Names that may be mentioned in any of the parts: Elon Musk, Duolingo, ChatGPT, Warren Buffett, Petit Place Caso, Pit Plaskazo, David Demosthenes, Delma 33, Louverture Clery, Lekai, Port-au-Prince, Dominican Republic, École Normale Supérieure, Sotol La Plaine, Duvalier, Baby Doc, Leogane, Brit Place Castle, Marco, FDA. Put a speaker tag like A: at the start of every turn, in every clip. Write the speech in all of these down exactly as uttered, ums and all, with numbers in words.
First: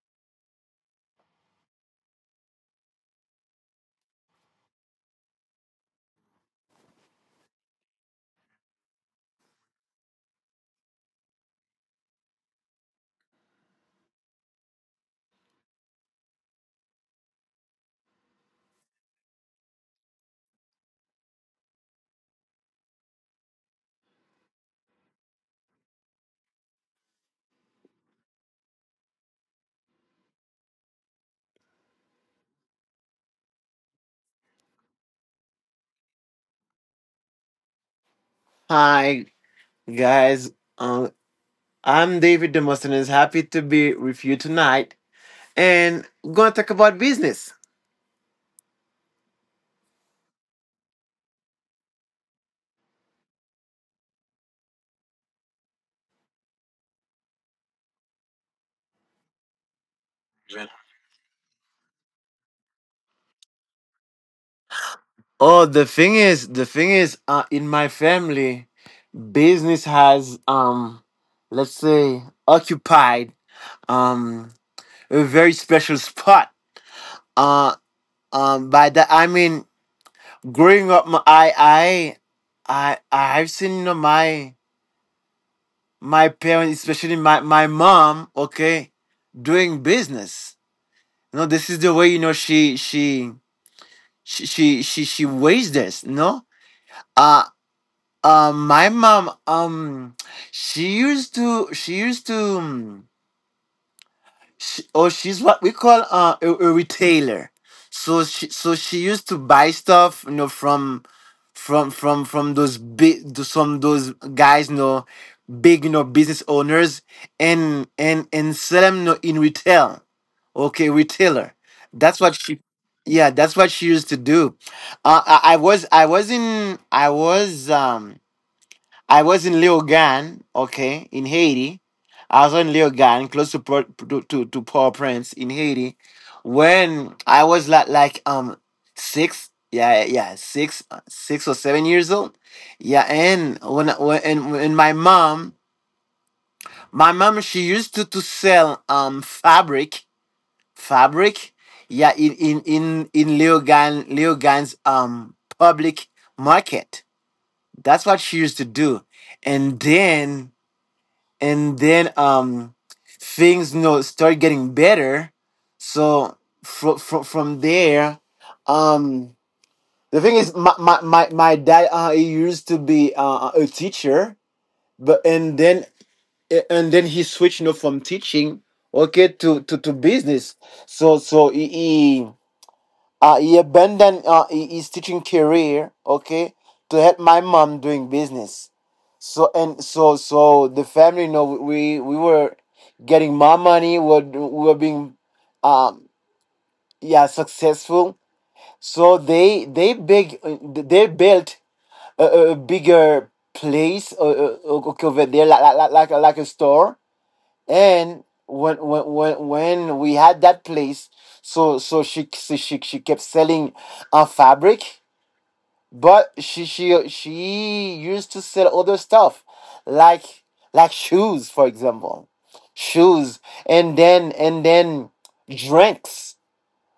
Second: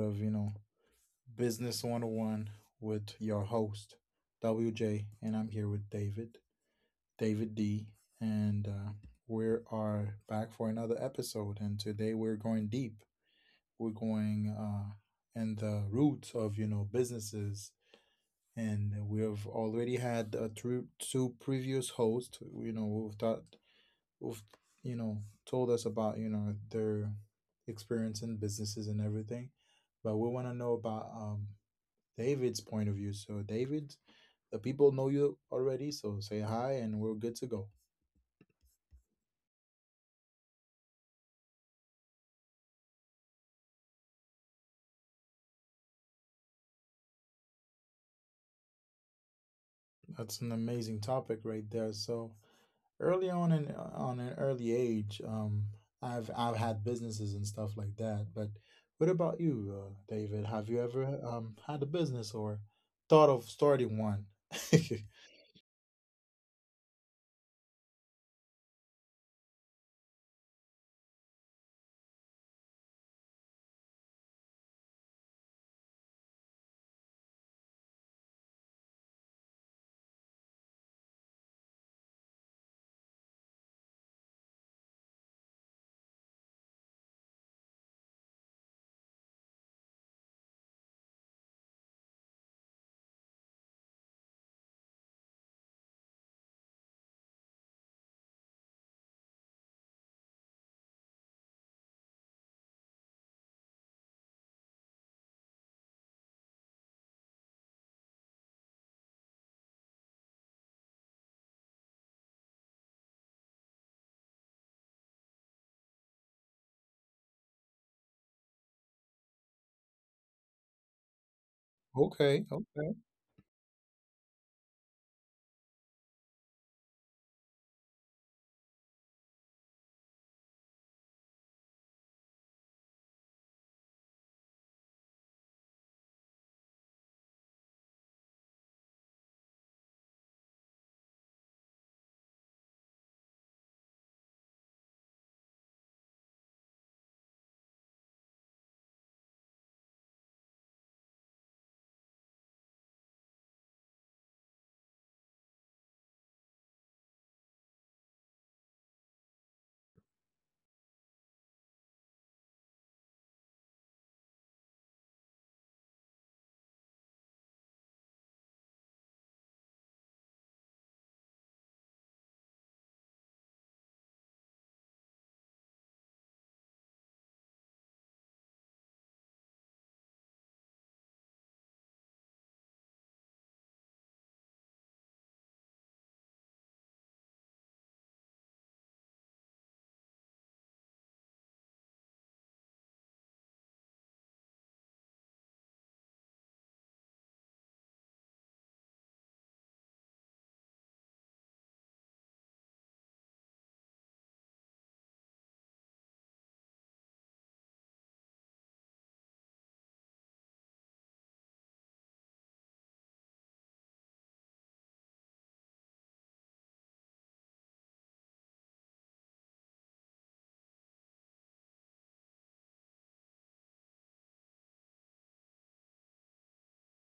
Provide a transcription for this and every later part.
A: of, you know, Business one oh one with your host, W J, and I'm here with David, David D, and uh, we are back for another episode. And today we're going deep. We're going uh, in the roots of, you know, businesses. And we've already had uh, through two previous hosts. You know, we've thought who've you know told us about you know their experience in businesses and everything, but we want to know about um, David's point of view. So David, the people know you already, so say hi and we're good to go.
B: Hi, guys. Um, I'm David Demosthenes. Happy to be with you tonight, and we're gonna talk about business.
A: That's an amazing topic right there. So early on in on an early age, um i've i've had businesses and stuff like that, but what about you, uh, David?
B: Yeah.
A: Have you ever um had a business or thought of starting one?
B: Oh, the thing is, the thing is, uh, in my family, business has um, let's say, occupied um a very special spot. Uh, um, by that I mean, growing up, my, I, I, I, I've seen you know, my my parents, especially my, my mom, okay, doing business. You know, this is the way you know she she she she she, she raised us. You know, uh, uh, my mom, um, she used to she used to. Um, She, oh, she's what we call uh, a, a retailer. So she so she used to buy stuff, you know, from from from from those big some those guys, you know, big you know business owners, and and and sell them, you know, in retail. Okay, retailer. That's what
A: Okay,
B: she—
A: okay.
B: yeah, that's what she used to do. Uh, I, I was I was in I was um I was in Leogane, okay, in Haiti. I was in Leogane, close to Pro- to to, to Port-au-Prince in Haiti, when I was like like um six, yeah yeah six six or seven years old, yeah. And when when and, and my mom, my mom she used to to sell um fabric fabric, yeah, in in in in Leogane, Leogane's um public market. That's what she used to do, and then and then um things, you know, start getting better. So from from from there, um the thing is, my my my, my dad, uh he used to be uh, a teacher, but and then and then he switched, you know, from teaching, okay, to to, to business. so so he, he, uh, he abandoned, uh, his teaching career, okay, to help my mom doing business. So and so so the family, you know, we we were getting more money. We were, we were being, um, yeah, successful. So they they big they built a, a bigger place, uh, uh, okay, over there, like like like like like a store. And when when when when we had that place, so so she so she she kept selling a fabric, but she she she used to sell other stuff, like like shoes for example, shoes, and then and then drinks,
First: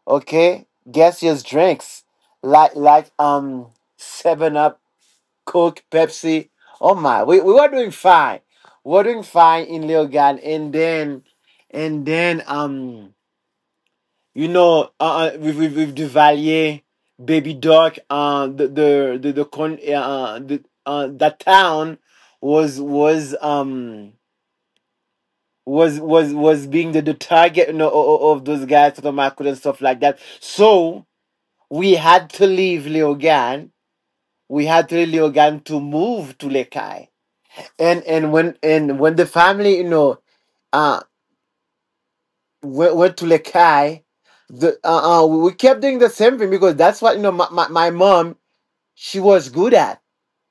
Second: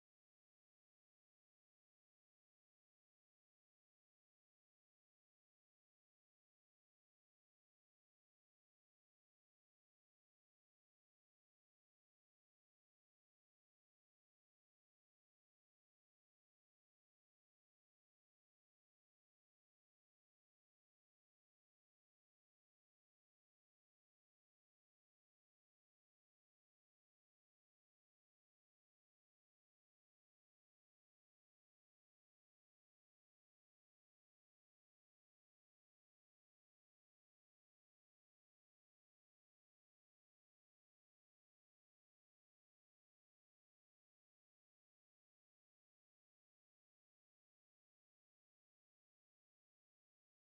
B: okay, gaseous drinks, like like um Seven Up, Coke, Pepsi. Oh my, we, we were doing fine. We were doing fine in Leogan, and then and then um you know, uh, uh, with, with with Duvalier, Baby Doc, uh, the the the, the con uh, the uh, that town was was um was was was being the, the target, you know, of those guys from Marco and stuff like that. So we had to leave Leogane. We had to leave Leogane to move to Lekai. And and when and when the family, you know, uh went, went to Lekai, the uh, uh we kept doing the same thing, because that's what, you know, my, my, my mom she was good at,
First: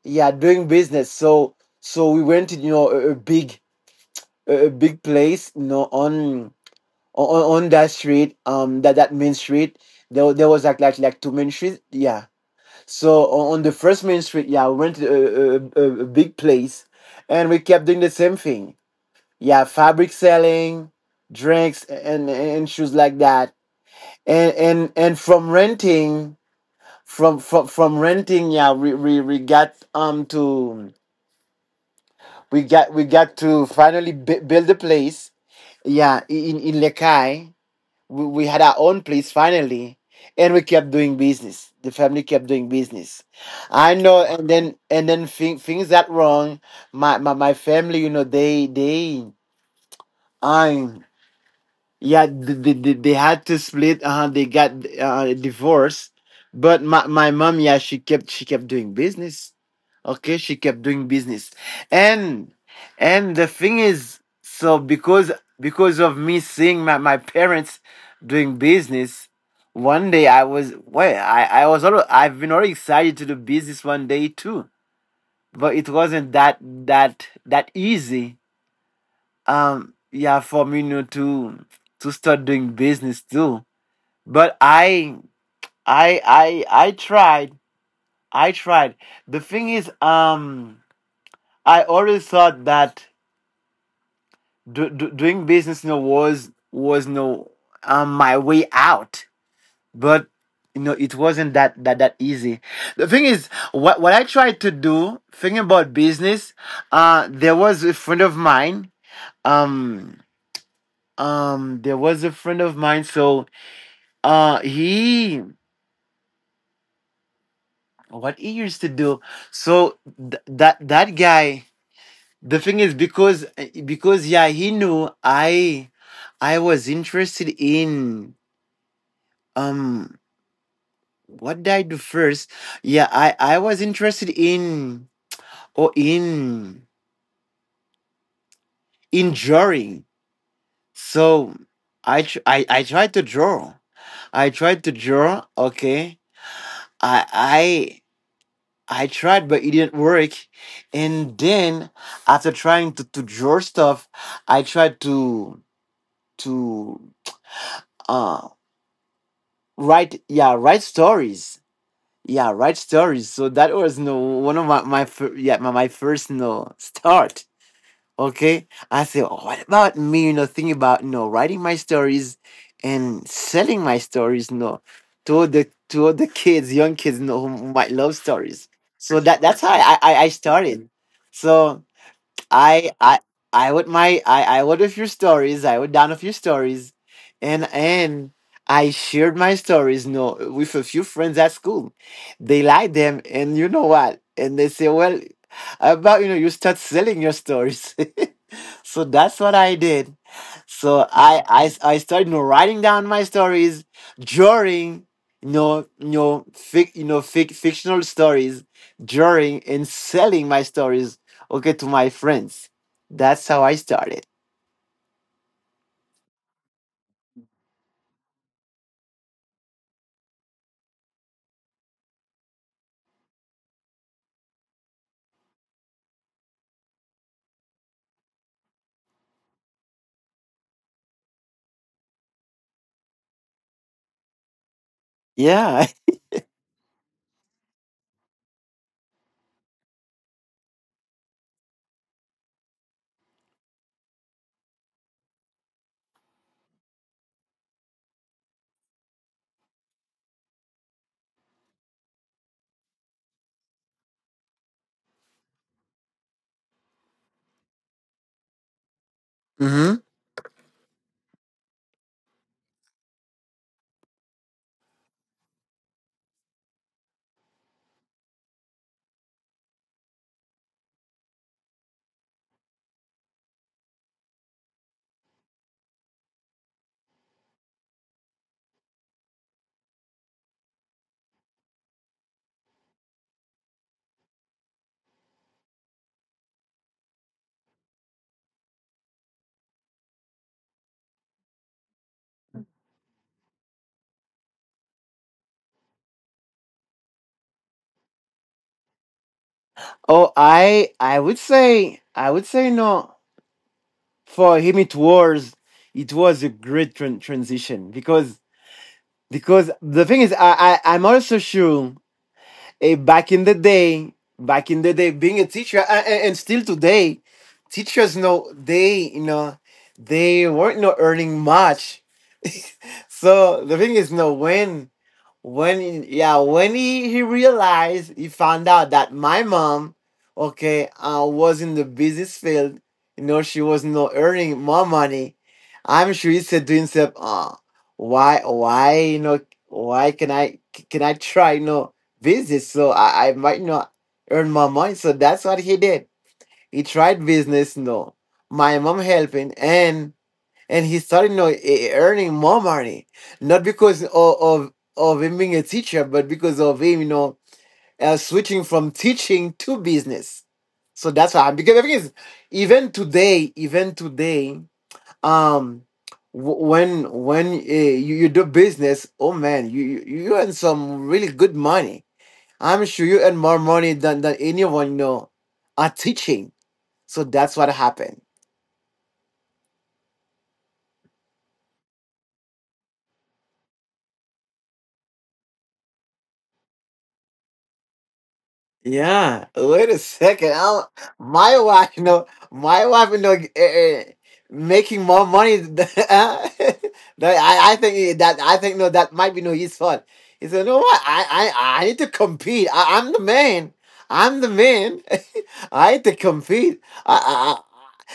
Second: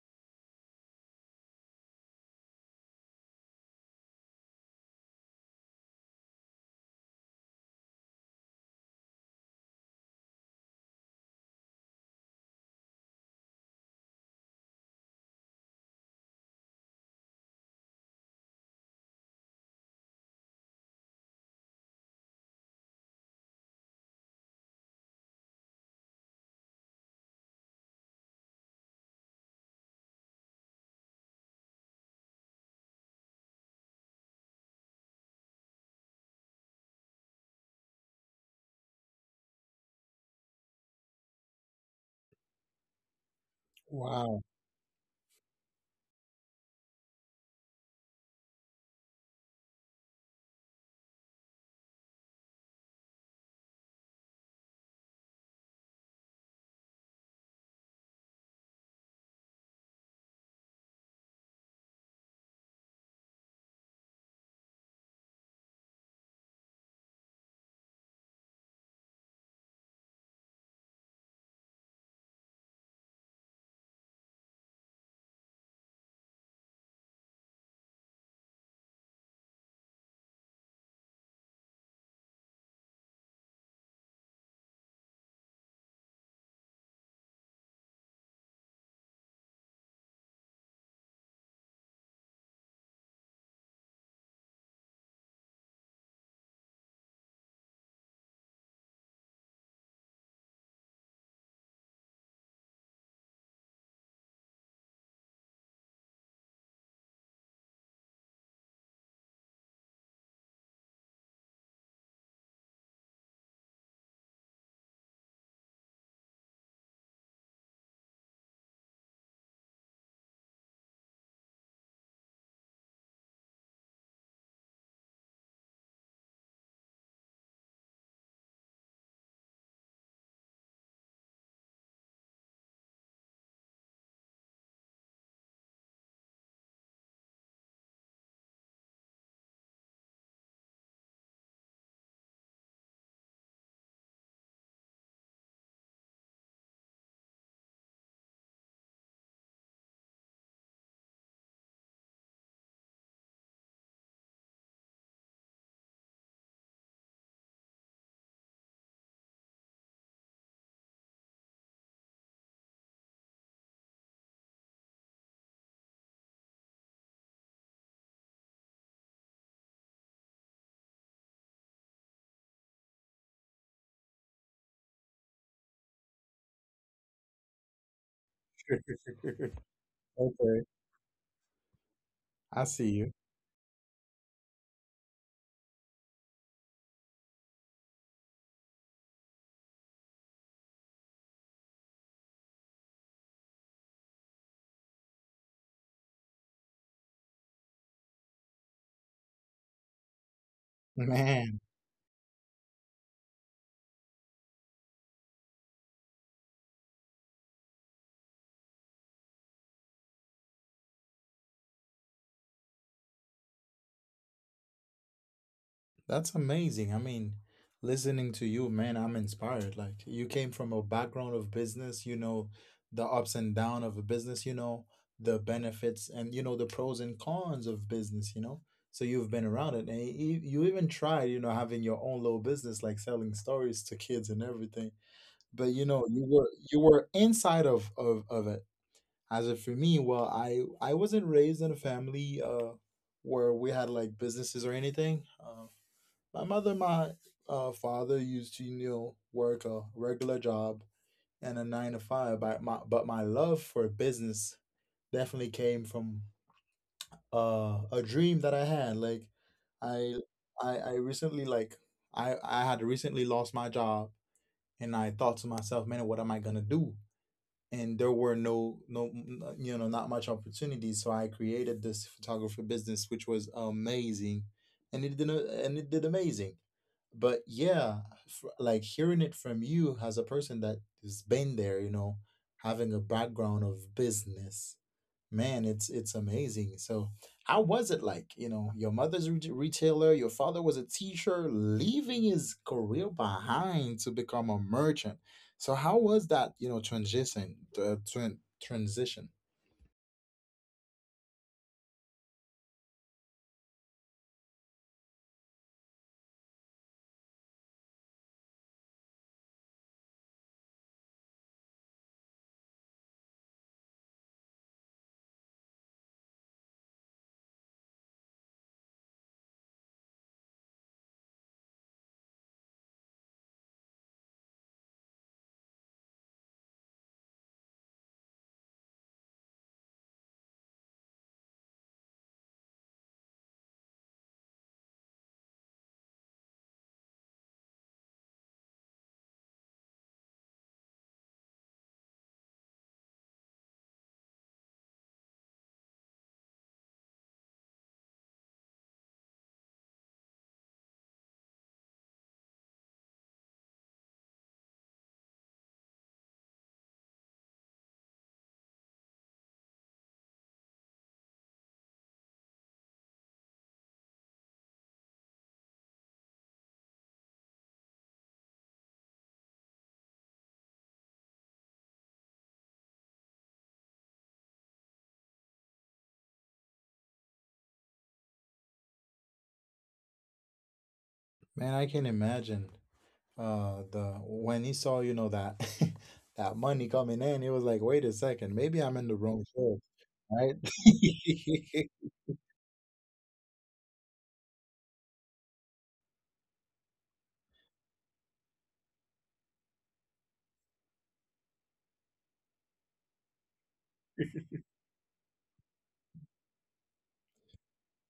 B: yeah, doing business. So so we went, you know, a, a big a a big place, you know, on on, on that street, um that that main street. there, there was like, like like two main streets, yeah. So on, on the first main street, yeah, we went to a, a, a, a big place, and we kept doing the same thing, yeah: fabric selling, drinks, and and shoes like that. And and and from renting from from from renting, yeah, we we, we got um to we got we got to finally b- build a place. Yeah, in in Lekai, we, we had our own place finally, and we kept doing business. The family kept doing business. I know,
A: Wow.
B: and then and then thing, things that wrong. My, my my family, you know, they they. I'm— yeah, they, they, they they had to split. Uh they got uh divorced. But my, my mom, yeah, she kept she kept doing business, okay, she kept doing business. and and the thing is, so, because because of me seeing my, my parents doing business one day, I was— well, i i was already, I've been already excited to do business one day too. But it wasn't that that that easy, um yeah, for me, you know, to to start doing business too. But I i i i tried, I tried. The thing is, um I always thought that do, do, doing business, you know, was was no um my way out. But you know, it wasn't that that that easy. The thing is, what what I tried to do thinking about business— uh there was a friend of mine, um um there was a friend of mine. So, Uh, he what he used to do. So th- that that guy. The thing is, because because yeah, he knew I— I was interested in, um what did I do first? Yeah, I I was interested in or in in drawing. So I tr- I I tried to draw. I tried to draw. Okay. I I I tried, but it didn't work. And then after trying to, to draw stuff, I tried to to uh write, yeah, write stories, yeah, write stories. So that was no one of my my fir- yeah my, my first no start. Okay, I said, oh, what about me? You know, thinking about, you know, writing my stories and selling my stories. No, to the to the kids, young kids, you know, who might love stories. So that that's how I I, I
A: Okay,
B: started. So
A: I see
B: I
A: you.
B: I I would— my— I I would a few stories. I would down a few stories, and and I shared my stories. No, with a few friends at school. They like them, and you know what? And they say, well, about, you know, you start selling your stories. So that's what I did. So I
A: Man,
B: I I started, you know, writing down my stories, drawing. You know, you know, fic, you know, fic, fictional stories, drawing, and selling my stories, okay, to my friends. That's how I started.
A: that's amazing. I mean, listening to you, man, I'm inspired. Like, you came from a background of business, you know, the ups and downs of a business, you know, the benefits and, you know, the pros and cons of business, you know. So you've been around it, and you, you even tried, you know, having your own little business, like selling stories to kids and everything. But
B: Yeah.
A: you know, you were you were inside of of of it. As if for me, well, I I wasn't raised in a family uh where we had like businesses or anything. Um, my mother and my uh, father used to, you know, work a regular job and a nine to five, but my, but my love for business definitely came from uh, a dream that I had. Like,
B: Hmm.
A: I, I, I recently, like, I, I had recently lost my job, and I thought to myself, man, what am I going to do? And there were no, no, n- you know, not much opportunities. So I created this photography business, which was amazing. And it did, a- and it did amazing. But yeah, f- like hearing it from you, as a person that has been there, you know, having a background of business, man, it's it's amazing. So how was it like, you know, your mother's re- retailer, your father was a teacher leaving his career behind to become a merchant. So how was that, you know, transition? The tran- transition?
B: Oh, i i would say, I would say, no, for him it was, it was a great tran- transition. because because the thing is, I, I I'm also sure, eh, back in the day, back in the day being a teacher, and, and still today, teachers, know they, you know, they weren't not earning much. So the thing is, no, when when yeah, when he, he realized, he found out that my mom, okay, uh, was in the business field, you know, she was not earning more money, I'm sure he said to himself, uh, why why you know, why can I— can I try, you know, business, so I, I might not— earn more money. So that's what he did. He tried business, no, my mom helping, and and he started, you know, e- e-, earning more money, not because of, of of him being a teacher, but because of him, you know, uh, switching from teaching to business. So that's why, because the thing is, even today, even today, um, w- when when, uh, you, you do business, oh man, you, you you earn some really good money. I'm sure you earn more money than than anyone you know are teaching. So that's what happened.
A: Man, I can imagine, uh the when he saw, you know, that that money coming in, he was like, wait a second, maybe I'm in the
B: Yeah,
A: wrong field.
B: wait a second.
A: Right.
B: I'm— my wife, you know, my wife, you know, uh, making more money. Than— that I, I think— that I think, no, that might be no his fault. He said, "No, what? I, I, I need to compete. I, I'm the man. I'm the man. I need to compete. I, I,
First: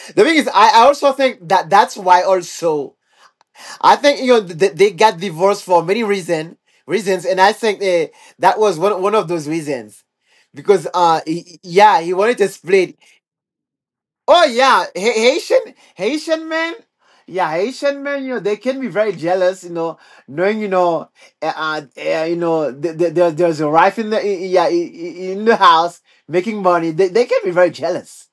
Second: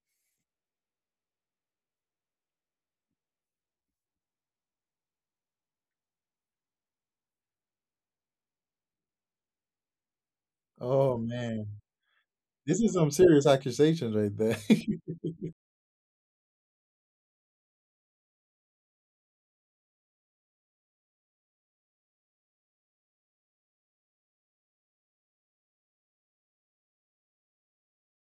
B: I. The thing is, I, I also think that that's why also." I think, you know, they, they got divorced for many reason— reasons, and I think, eh, that was one one of those reasons, because
A: Oh
B: uh he,
A: man,
B: yeah, he wanted to
A: this is
B: split.
A: some serious accusations right
B: Oh
A: there.
B: yeah, Ha- Haitian— Haitian men. Yeah, Haitian men, you know, they can be very jealous, you know, knowing, you know, uh, uh, eh, you know, th- th- there, there's a wife in the, yeah, i- i- in the house making money. They, they can be very jealous.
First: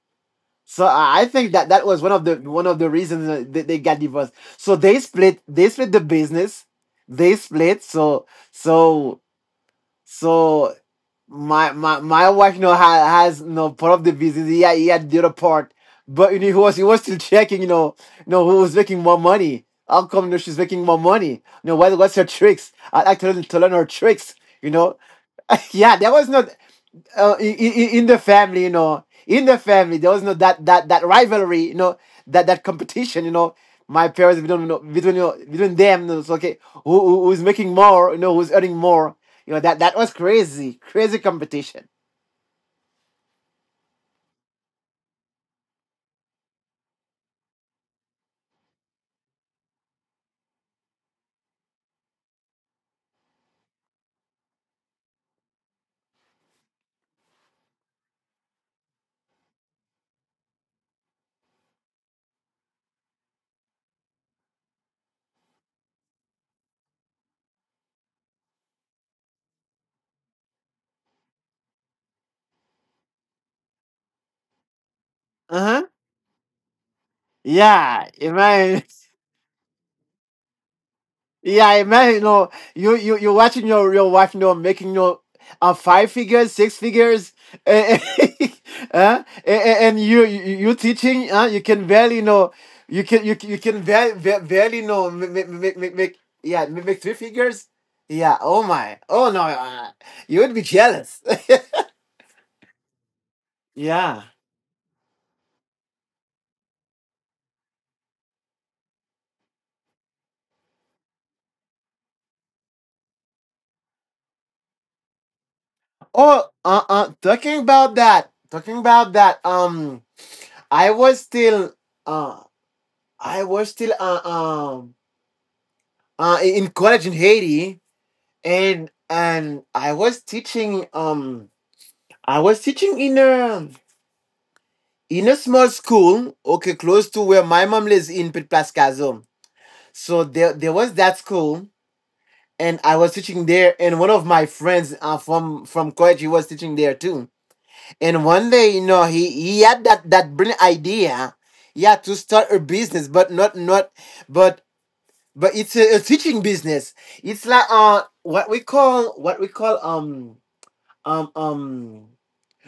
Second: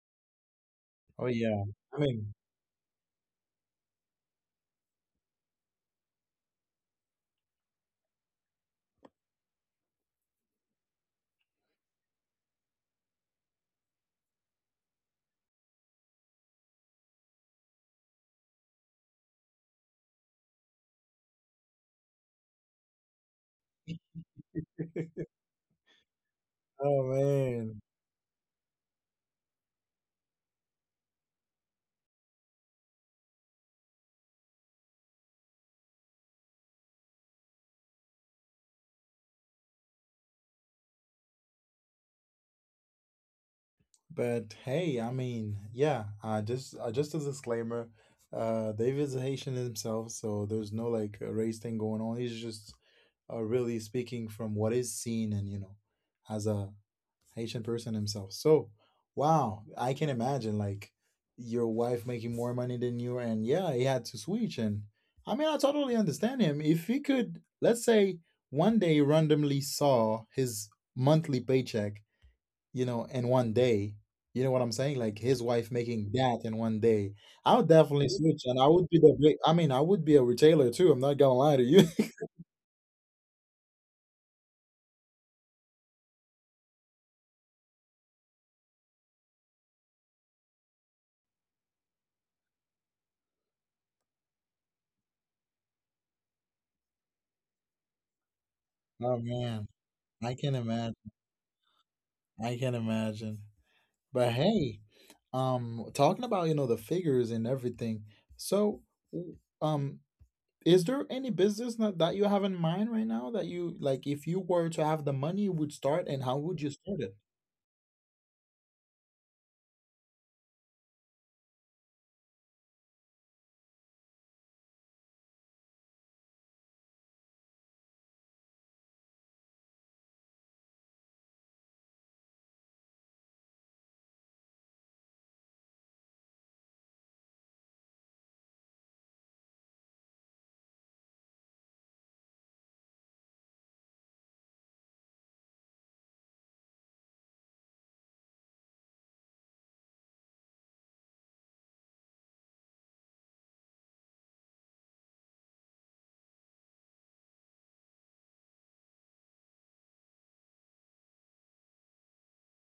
B: So I
A: Oh
B: think
A: yeah.
B: that that
A: I
B: was one of
A: mean.
B: the one of the reasons that they they got divorced. So they split. They split the business. They split. So so so my my my wife, you know, ha, has, you know, part of the business. He had, he had the other part, but you know, he was he was still checking. You know, you know, who was making more money. How come, you know, she's making more money? You know, what what's her tricks? I like to learn— to learn her tricks. You know yeah, that was not,
A: Oh
B: uh, in,
A: man.
B: in the family, you know, in the family, there was no that that that rivalry, you know, that that competition, you know. My parents, between you know, between you know, between them, you know, it's okay. Who, who who's making more? You know, who's earning more? You know that that was crazy, crazy competition.
A: But hey, I mean, yeah, uh just uh, just as a disclaimer, uh David's a Haitian himself, so there's no like a race thing going on. He's just uh, really speaking from what is seen, and you know, as a Haitian person himself. So wow, I can imagine, like, your wife making more money than you, and yeah, he had to switch. And I mean, I totally understand him. If he could, let's say, one day he randomly saw his monthly paycheck, you know, in one day. You know what I'm saying? Like his
B: Uh
A: wife
B: huh.
A: making that in one day. I would
B: Yeah,
A: definitely
B: you
A: switch, and I
B: man.
A: would be the big. I mean, I would be a retailer too. I'm not gonna lie
B: Yeah,
A: to
B: I
A: you.
B: imagine. You know, you you you're watching your your wife, you know, making you know, uh, five figures, six figures, eh, eh, huh? Eh, eh, and, you you you teaching, huh? You can barely you know, you can you you can barely barely you know make make make, make yeah ma- make three figures. Yeah. Oh my.
A: Oh
B: Oh no.
A: man,
B: Uh,
A: I
B: you would
A: can
B: be
A: imagine.
B: jealous.
A: I can imagine.
B: Yeah.
A: But hey, um, talking about, you know, the figures and everything. So, w- um, is there any business that, that you have in mind right now that you, like, if you were to have the money, you would start, and how
B: Oh.
A: would you
B: Uh.
A: start
B: Uh.
A: it?
B: Talking about that. Talking about that. Um. I was still. Uh. I was still. Uh. Um uh, in college in Haiti, and and I was teaching. Um, I was teaching in a in a small school, okay, close to where my mom lives in Pit Plaskazo. So there there was that school, and I was teaching there, and one of my friends, uh, from from college, he was teaching there too. And one day, you know, he he had that that brilliant idea, yeah, to start a business, but not not, but But it's a, a teaching business. It's like, uh what we call what we call um um um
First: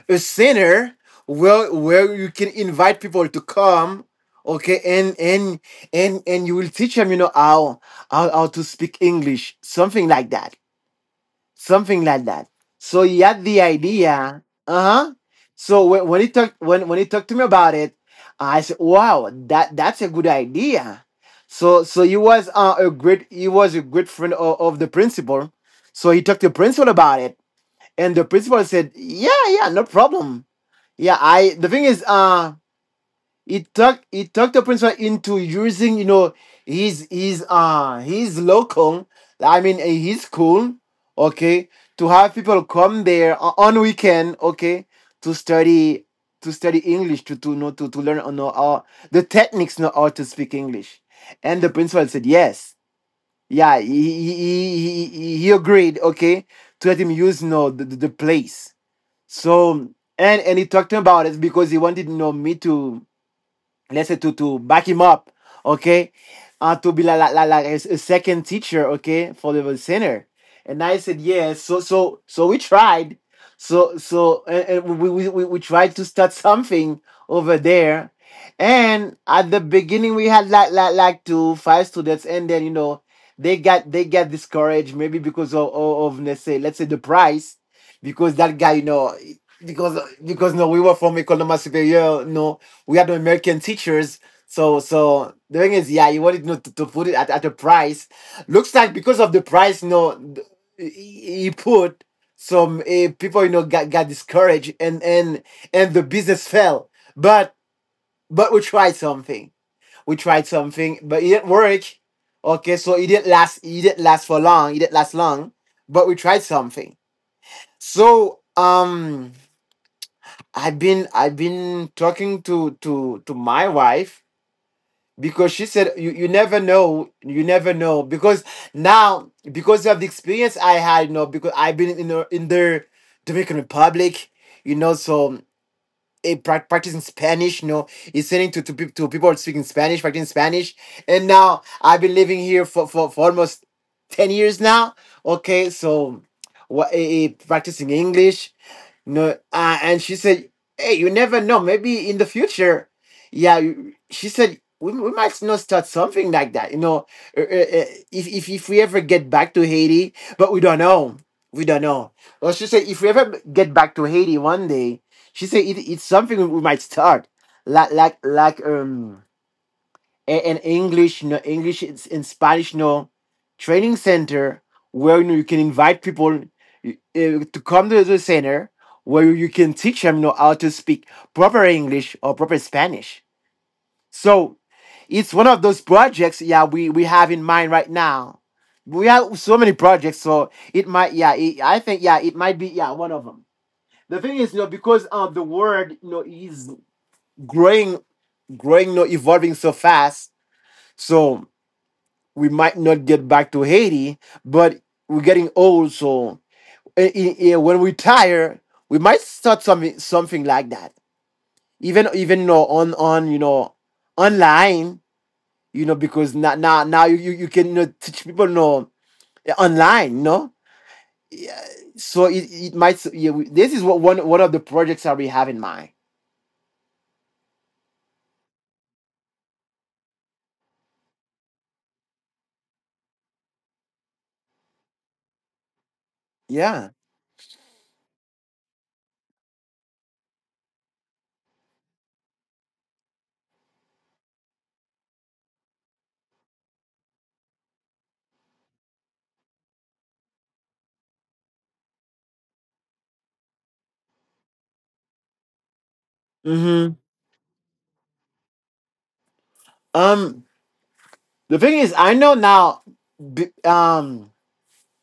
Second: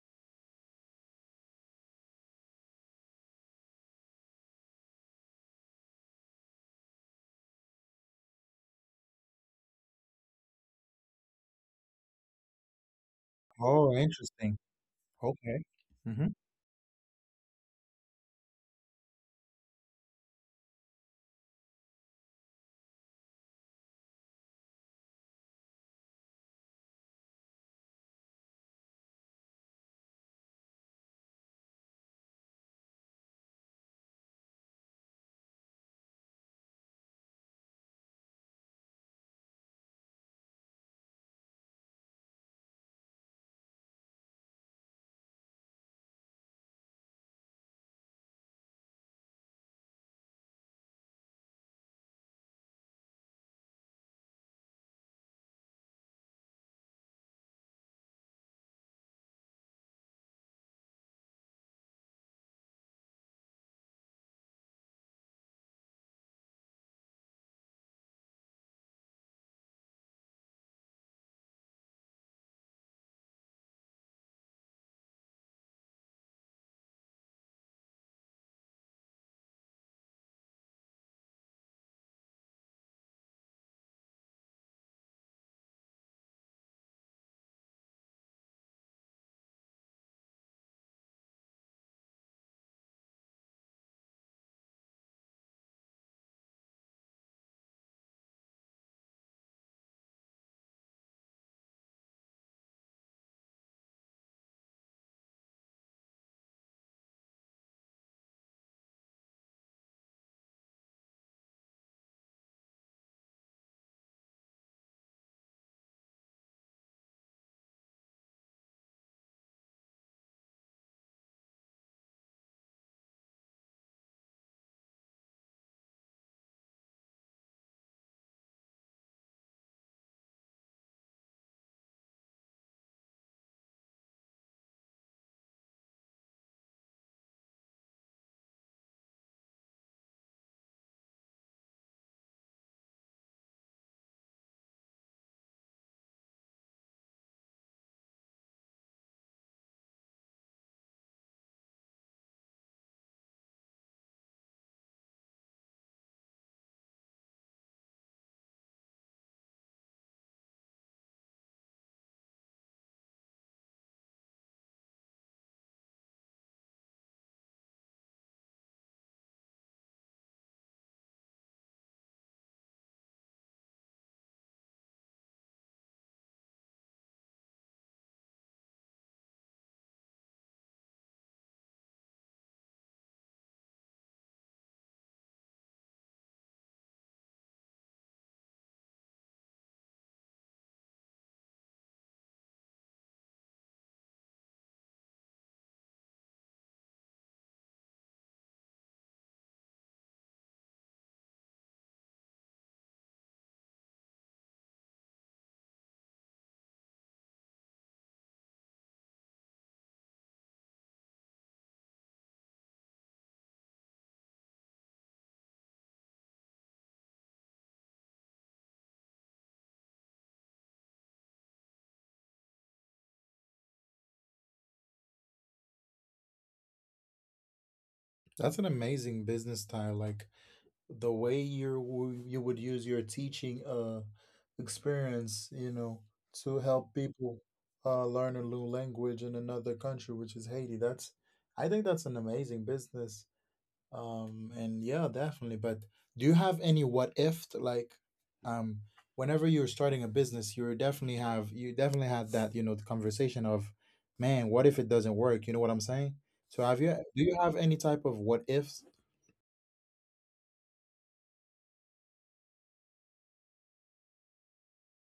B: a center where where you can invite people to come, okay, and and and and you will teach them, you know, how how, how to speak English, something like that something like that. So he had the
A: Oh,
B: idea.
A: interesting.
B: Uh huh.
A: Okay.
B: So when, when
A: Hmm.
B: he talked when when he talked to me about it, I said, "Wow, that that's a good idea." So so he was, uh, a great he was a great friend of, of the principal. So he talked to the principal about it, and the principal said, "Yeah, yeah, no problem." Yeah, I the thing is, uh it took it took the principal into using, you know, his his uh his local, I mean, uh, his school, okay, to have people come there o- on weekend, okay, to study, to study English, to to know to, to learn, uh, know all the techniques, know how to speak English. And the principal said yes. Yeah, he he, he, he he agreed, okay, to let him use, you know, the, the the place. So and and he talked about it, because he wanted, you know, me to, let's say, to to back him up, okay, uh, to be like like, like, like a, s- a second teacher, okay, for the center. And I said yes. So so so we tried. So so and, and we, we we we tried to start something over there. And at the beginning we had like like like two five students, and then, you know, they got they got discouraged, maybe because of of, of let's say, let's say the price, because that guy, you know, because because no, we were from École Normale Supérieure. No, we had American teachers. So so the thing is, yeah, you wanted, you know, to, to put it at, at a price. Looks like because of the price, no, th- he he put some, uh, people, you know, got, got discouraged, and and and the business fell. But but we tried something. We tried something, but it didn't work. Okay, so it didn't last. It didn't last for long. It didn't last long. But we tried something. So um. I've been I've been talking to to to my wife, because she said, you, you never know you never know because now, because of the experience I had, you know, because I've been in the in the Dominican Republic, you know, so a practicing Spanish, you know, listening to to, pe- to people speaking Spanish, practicing Spanish, and now I've been living here for for, for almost ten years now, okay, so what eh, eh, practicing English, no, uh, and she said, "Hey, you never know. Maybe in the future, yeah." you- She said, "We, we might not start something like that. You know, uh, uh, uh, if if if we ever get back to Haiti, but we don't know. We don't know." Well, she said, "If we ever get back to Haiti one day, she said it, it's something we might start, like like like um." A- an English, you know, English, it's in Spanish, you know, training center where, you know, you can invite people, uh, to come to the center, where you can teach them, you know, how to speak proper English or proper Spanish." So it's one of those projects, yeah, we we have in mind right now. We have so many projects, so it might, yeah, it, I think, yeah, it might be, yeah, one of them. The thing is, you know, because, um, the world, you know, is growing, growing, you know, evolving so fast. So we might not get back to Haiti, but we're getting old, so, eh, eh, eh, when we tire, we might start something something like that. Even even, you know, on on you know online, you know, because now now now you you you can, you know, teach people, you know, eh, online, you know. So it, it might, yeah, we- this is what one one of the projects that we have in mind.
A: That's an amazing business style. Like the way you w- you would use your teaching uh experience, you know, to help
B: Yeah.
A: people uh learn a new language in another country, which is Haiti. That's, I think that's an amazing business. Um, and yeah, definitely. But do you have any what if, like, um, whenever you're starting a business, you definitely have, you definitely had that, you know, the conversation of, man, what if it doesn't work? You know what I'm saying? So have you,
B: Mm-hmm.
A: do you have any type of what ifs?
B: Um. The thing is, I know now. b- Um.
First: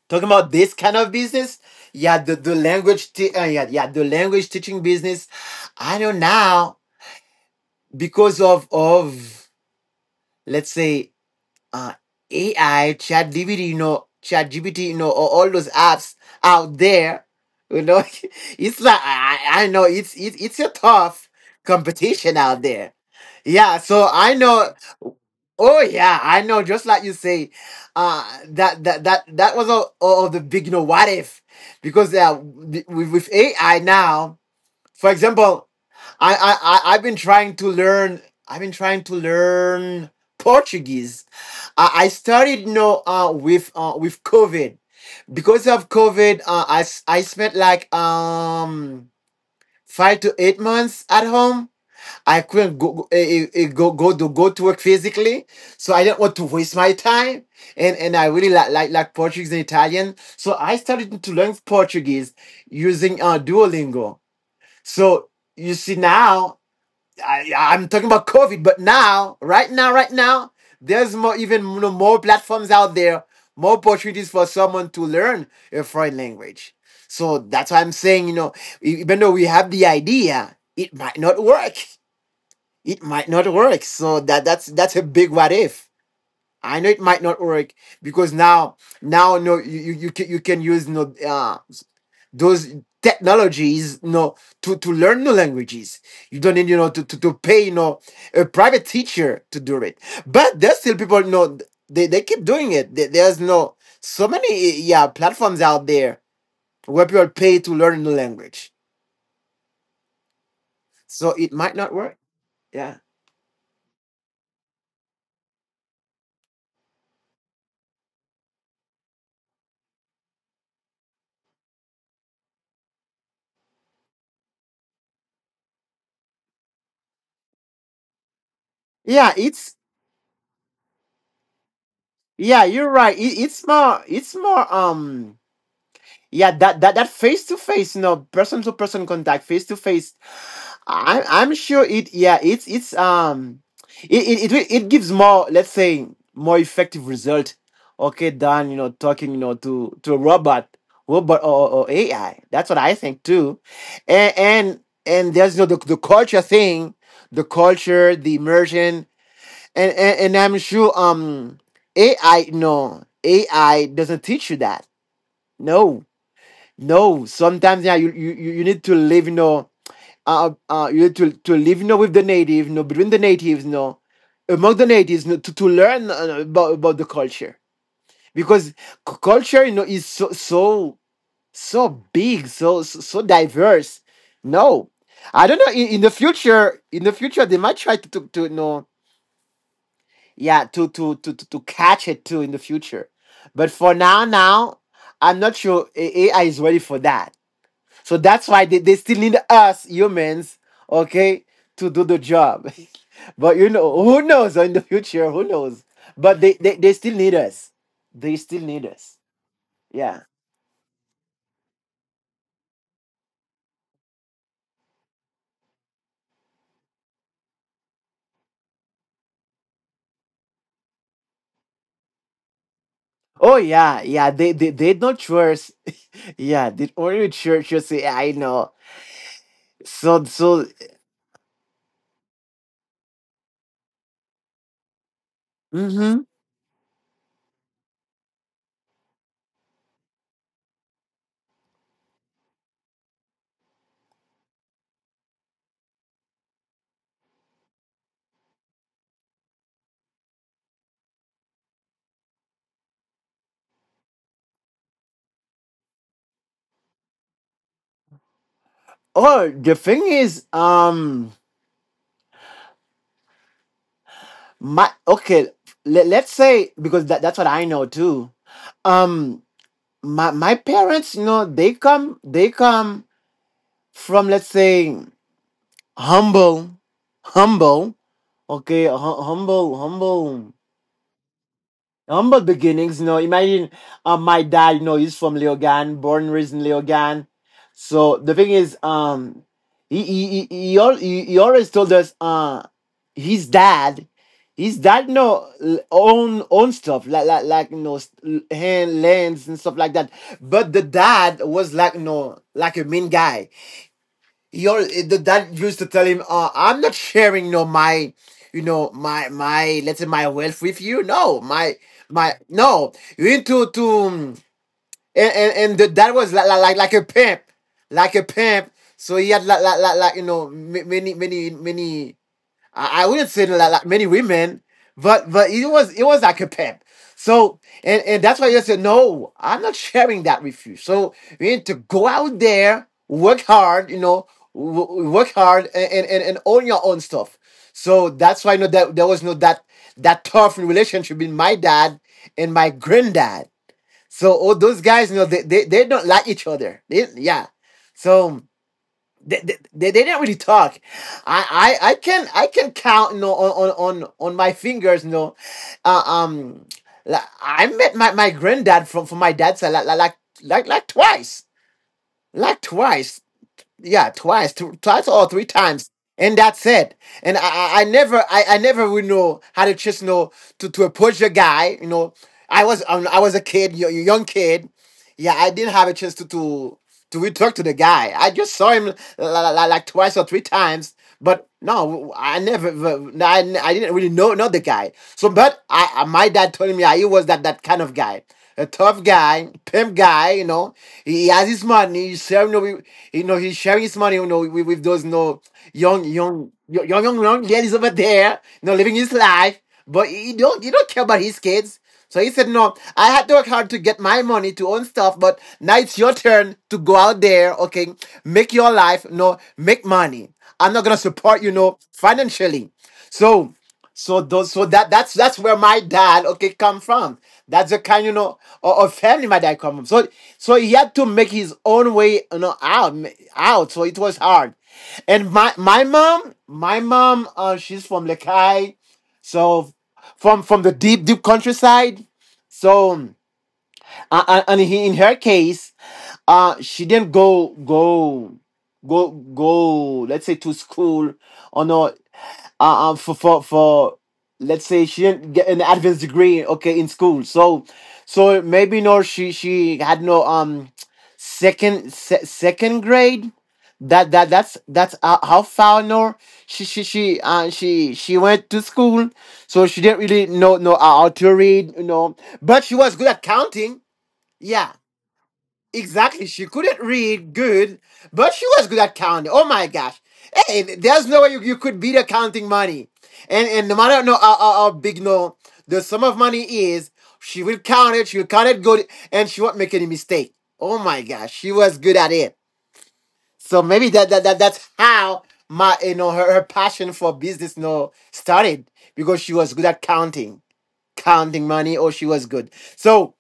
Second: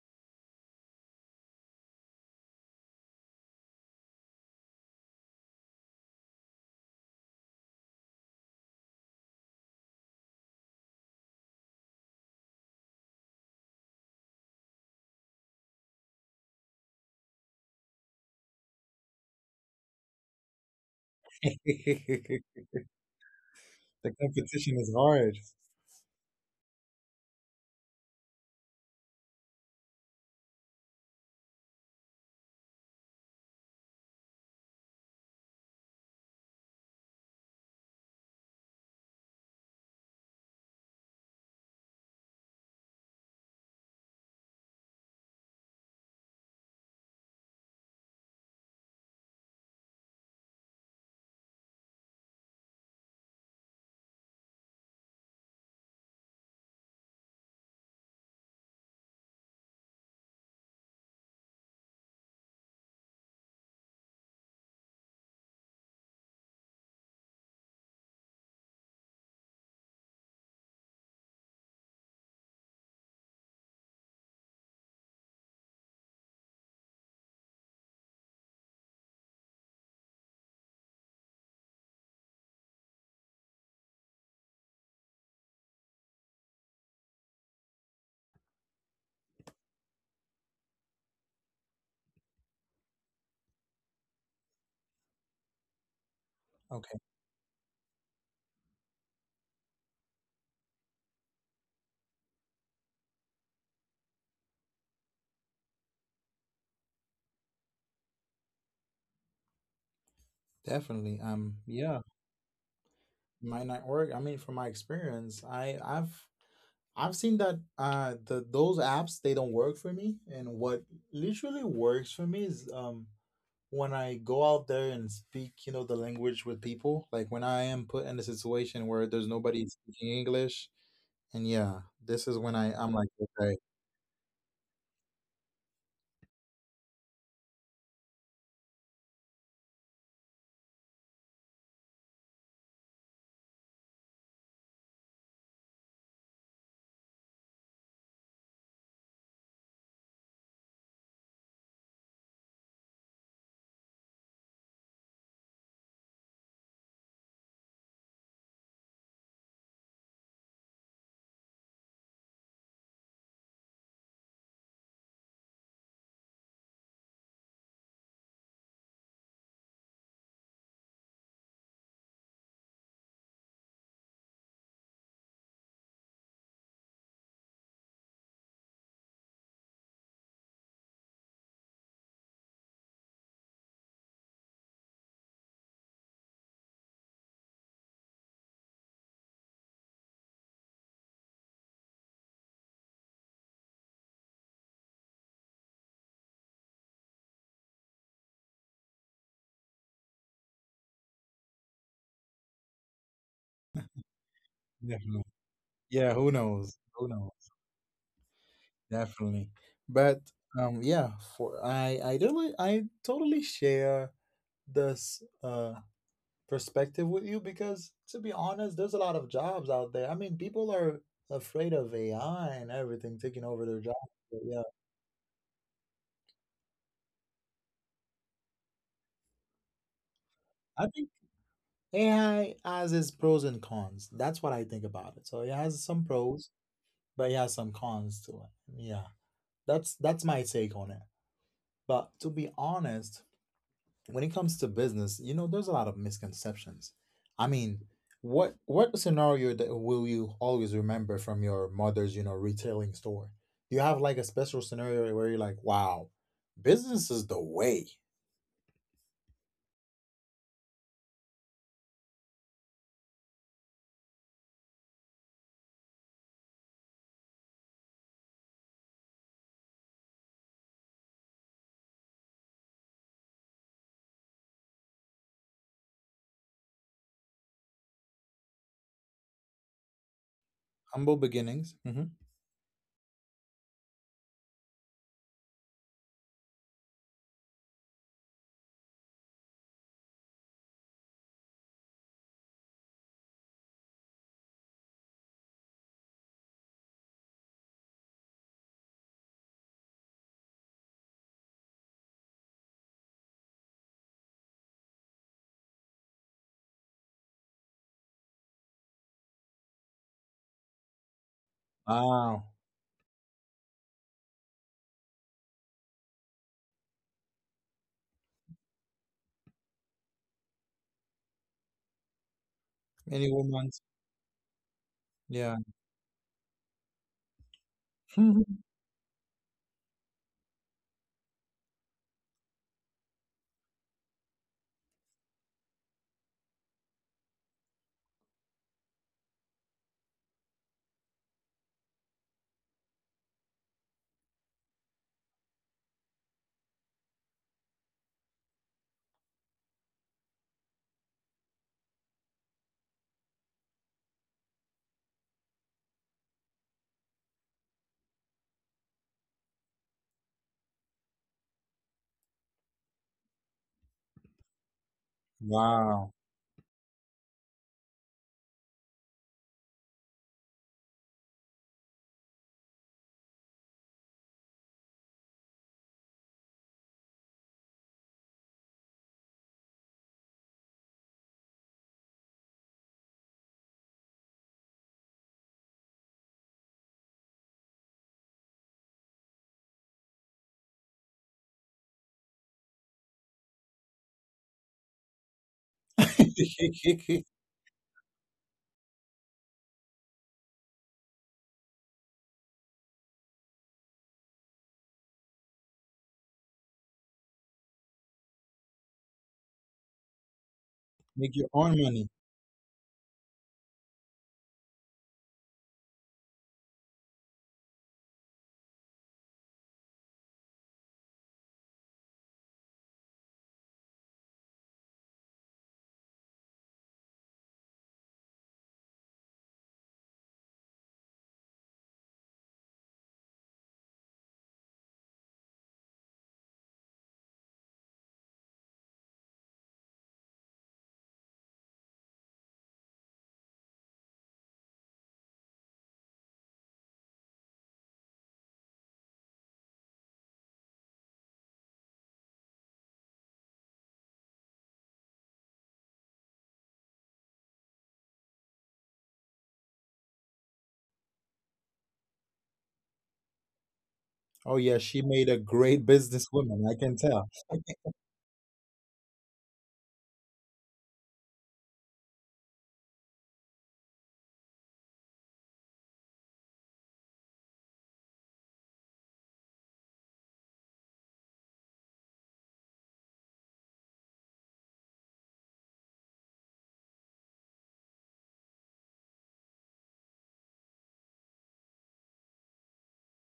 B: Talking about this kind of business, yeah, the, the language uh, yeah, yeah the language teaching business. I know now because of of let's say, uh A I, ChatGPT, you know, ChatGPT, you know, or all those apps out there, you know. It's like, i, I know, it's, it it's a tough competition out there. Yeah, so
A: The
B: I know.
A: competition is hard.
B: Oh yeah, I know. Just like you say, uh, that that that that was all, all of the big, you know, what if, because, uh, with, with A I now, for example, I I I- I've been trying to learn. I've been trying to learn Portuguese. I, I started, you know, uh with uh with COVID, because of COVID. Uh, I s- I spent like, um five to eight months at home. I couldn't go go, eh, eh, eh, go go to go to work physically, so I didn't want to waste my time. And and I really like like, like Portuguese and Italian, so I started to learn Portuguese using, uh, Duolingo. So you see now, I, I'm talking about COVID, but now, right now, right now, there's more, even, you know, more platforms out there, more opportunities for someone to learn a foreign language. So that's why I'm saying, you know, e- even though we have the idea, it might not work it might not work. So that that's that's a big what if. I know it might not work, because now now no, you you you can, you can use no, uh, those technologies, no, to to learn new languages. You don't need, you know, to
A: Okay,
B: to, to pay, you know, a private teacher to do it. But there's still people, you know, they they keep doing it. There- There's no so many, yeah, platforms out there where people pay to learn a new language. So
A: definitely.
B: it
A: Um,
B: might not
A: yeah,
B: work. Yeah.
A: might not work. I mean, from my experience, I I've I've seen that uh the those apps, they don't work for me, and what literally works for me is, um, when I go out there and speak, you know, the language with people, like when I am put in a situation where
B: Yeah,
A: there's nobody
B: it's.
A: speaking English, and yeah, this is when
B: Yeah,
A: I
B: you're
A: I'm like,
B: right. It,
A: okay.
B: it's more, it's more, um, yeah, that that that face to face, you know, person to person contact, face to face. I'm I'm sure it. Yeah, it's it's um, it it it, will- it gives more, let's say, more effective result. Okay, than, you know, talking, you know, to to a robot, robot or, or or A I. That's what I think too, and and and there's, you know, the the culture thing, the culture, the immersion, and, and and I'm sure, um A I, no, A I doesn't teach you that. No, no. Sometimes, yeah, you you, you need to live, you know, uh, uh you need to to live, you know, with the native, you know, between the natives, you know, among the natives, you know, to to learn, uh, about about the culture, because, c- culture, you know, is so so so big, so so, so diverse. No. I don't know. In, in the future, in the future, they might try to to, to you know, yeah, to to to to to catch it too in the future. But for now now I'm not sure A- ai is ready for that, so that's why they, they still need us humans, okay, to do the job. But, you know, who knows, in the
A: Definitely.
B: future, who knows?
A: Yeah, who
B: But they they,
A: knows,
B: they
A: who
B: still need
A: knows.
B: us. they still need us
A: Definitely.
B: yeah.
A: But um, yeah, for I I totally, I totally share this uh perspective with you, because to be honest, there's a lot of jobs out there. I mean, people are afraid of A I and everything taking
B: Oh
A: over their
B: yeah,
A: jobs.
B: yeah,
A: But
B: they
A: yeah,
B: they, they don't trust. Yeah, the only church just say I know. so so
A: I think A I has its pros and cons. That's what I think about it. So it has some
B: mm-hmm.
A: pros, but it has some cons to it. Yeah. That's that's my take on it. But to be honest, when it comes to business, you know, there's a lot of misconceptions. I mean, what what scenario that will you always remember from your mother's, you know, retailing store? Do you have like a special scenario where you're like, wow, business is the way?
B: oh the thing is um my okay let, let's say because that, that's what I know too. um my my parents, you know, they come they come from, let's say, humble humble okay hu- humble humble
A: Humble beginnings. Hmm.
B: humble beginnings, you know. Imagine, um, my dad, you know, he's from Leogan, born and raised in Leogan. So the thing is, um, he he he, he, al- he, he always told us, uh, his dad, his dad, you know, l- own own stuff, like like like you know, st- hand lands and stuff like that. But the dad was, like, you know, like a mean guy. Your The dad used to tell him, uh, "I'm not sharing, you know, my, you know, my my let's say my wealth with you. No, my my
A: Wow.
B: no, you need to to mm, and and, and the dad was like like like a pimp, like a pimp. So he had like like like, like, you know, ma- many many many. I, I wouldn't
A: Many
B: say, that
A: women.
B: like, many women, but but
A: Yeah.
B: it was, it was like a pimp. So and and that's why you said no, I'm not sharing that with you. So we need to go out there, work hard, you know, work hard and and and own your own stuff. So that's why, you know, that there was no, that that tough relationship between my dad and my granddad. So all those guys, you know, they, they, they don't like each other. They, yeah. So they, they, they didn't really talk. I, I, I can, I can count, you know, on, on on on my fingers. You know, uh, um, like, I met my, my granddad from from my dad's side like like like like twice, like twice. Yeah, twice, two, twice or three times,
A: Wow.
B: and that's it. And I I, I never I, I never would know how to, just, you know, to to approach a guy. You know, I was, um, I was a kid, y- a young kid. Yeah, I didn't have a chance to to to really talk to the guy. I just saw him, like, like twice or three times, but no, I never. No, I, I didn't really know know the guy. So, but I- uh, my dad told me, yeah, he was that that kind of guy. A tough guy, pimp guy, you know. He has his money. He's sharing, you know, he- you know, he's sharing his money, you know, with, with those, you know, young, young, young, young, young ladies over there, you know, living his life. But he don't, he don't care about his kids. So he said, no, I had to work hard to get my money to own stuff, but now it's your turn to go out there, okay? Make your life, no, make money. I'm not gonna
A: Make
B: support
A: your
B: you, no,
A: own money.
B: financially. So, so those, so that that's that's where my dad, okay, come from. That's the kind, you know, of, of family my dad come from. So, so he had to make his own way, you know, out, out. So it was hard. And my my mom, my mom, uh, she's from Lekai, so from from the deep deep countryside. So uh, uh, and he, in her case, uh she didn't go go go go let's say to school, or no, uh, uh, for for for let's say, she didn't get an advanced degree, okay, in school. So, so maybe no, she, she had no, um second, se- second grade. That that that's that's uh, how far, no, she she she uh, she she went to school. So she didn't really know know how to read, you know, but she was good at counting.
A: Oh
B: Yeah.
A: yeah, she made a great
B: Exactly. She
A: businesswoman. I
B: couldn't
A: can tell.
B: read
A: He
B: good, but she was good at counting. Oh my gosh. Hey, there's no way you, you could beat accounting money. And and no matter no how, how, how big, no, the sum of money is, she will count it, she'll count it good, and she won't make any mistake. Oh my gosh, she was good at it. So maybe that that, that that's how my, you know, her, her passion for business, you know, started, because she was good at counting. Counting money, oh she was good. So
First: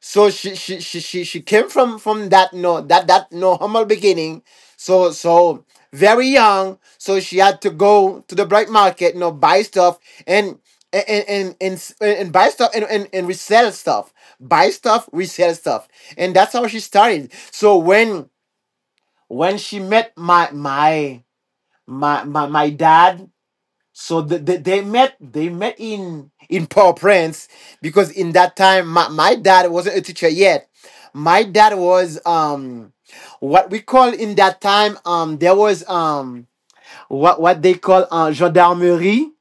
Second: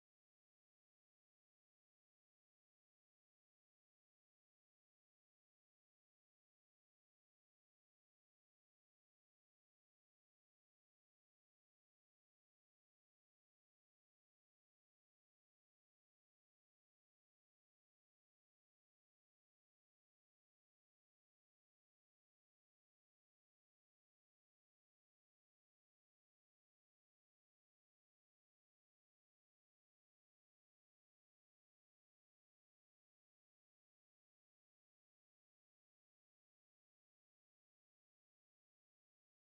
B: so she she she she, she came from from that, no, that that no, humble beginning. So, so, very young, so she had to go to the black market, you know, buy stuff, and and and and, and buy stuff and, and and resell stuff, buy stuff, resell stuff, and that's how she started. So when when she met my my my my, my dad. So the, the, they met, they met in in Port-au-Prince, because in that time my, my dad wasn't a teacher yet. My dad was, um what we call in that time, um there was, um what what they call, uh, gendarmerie.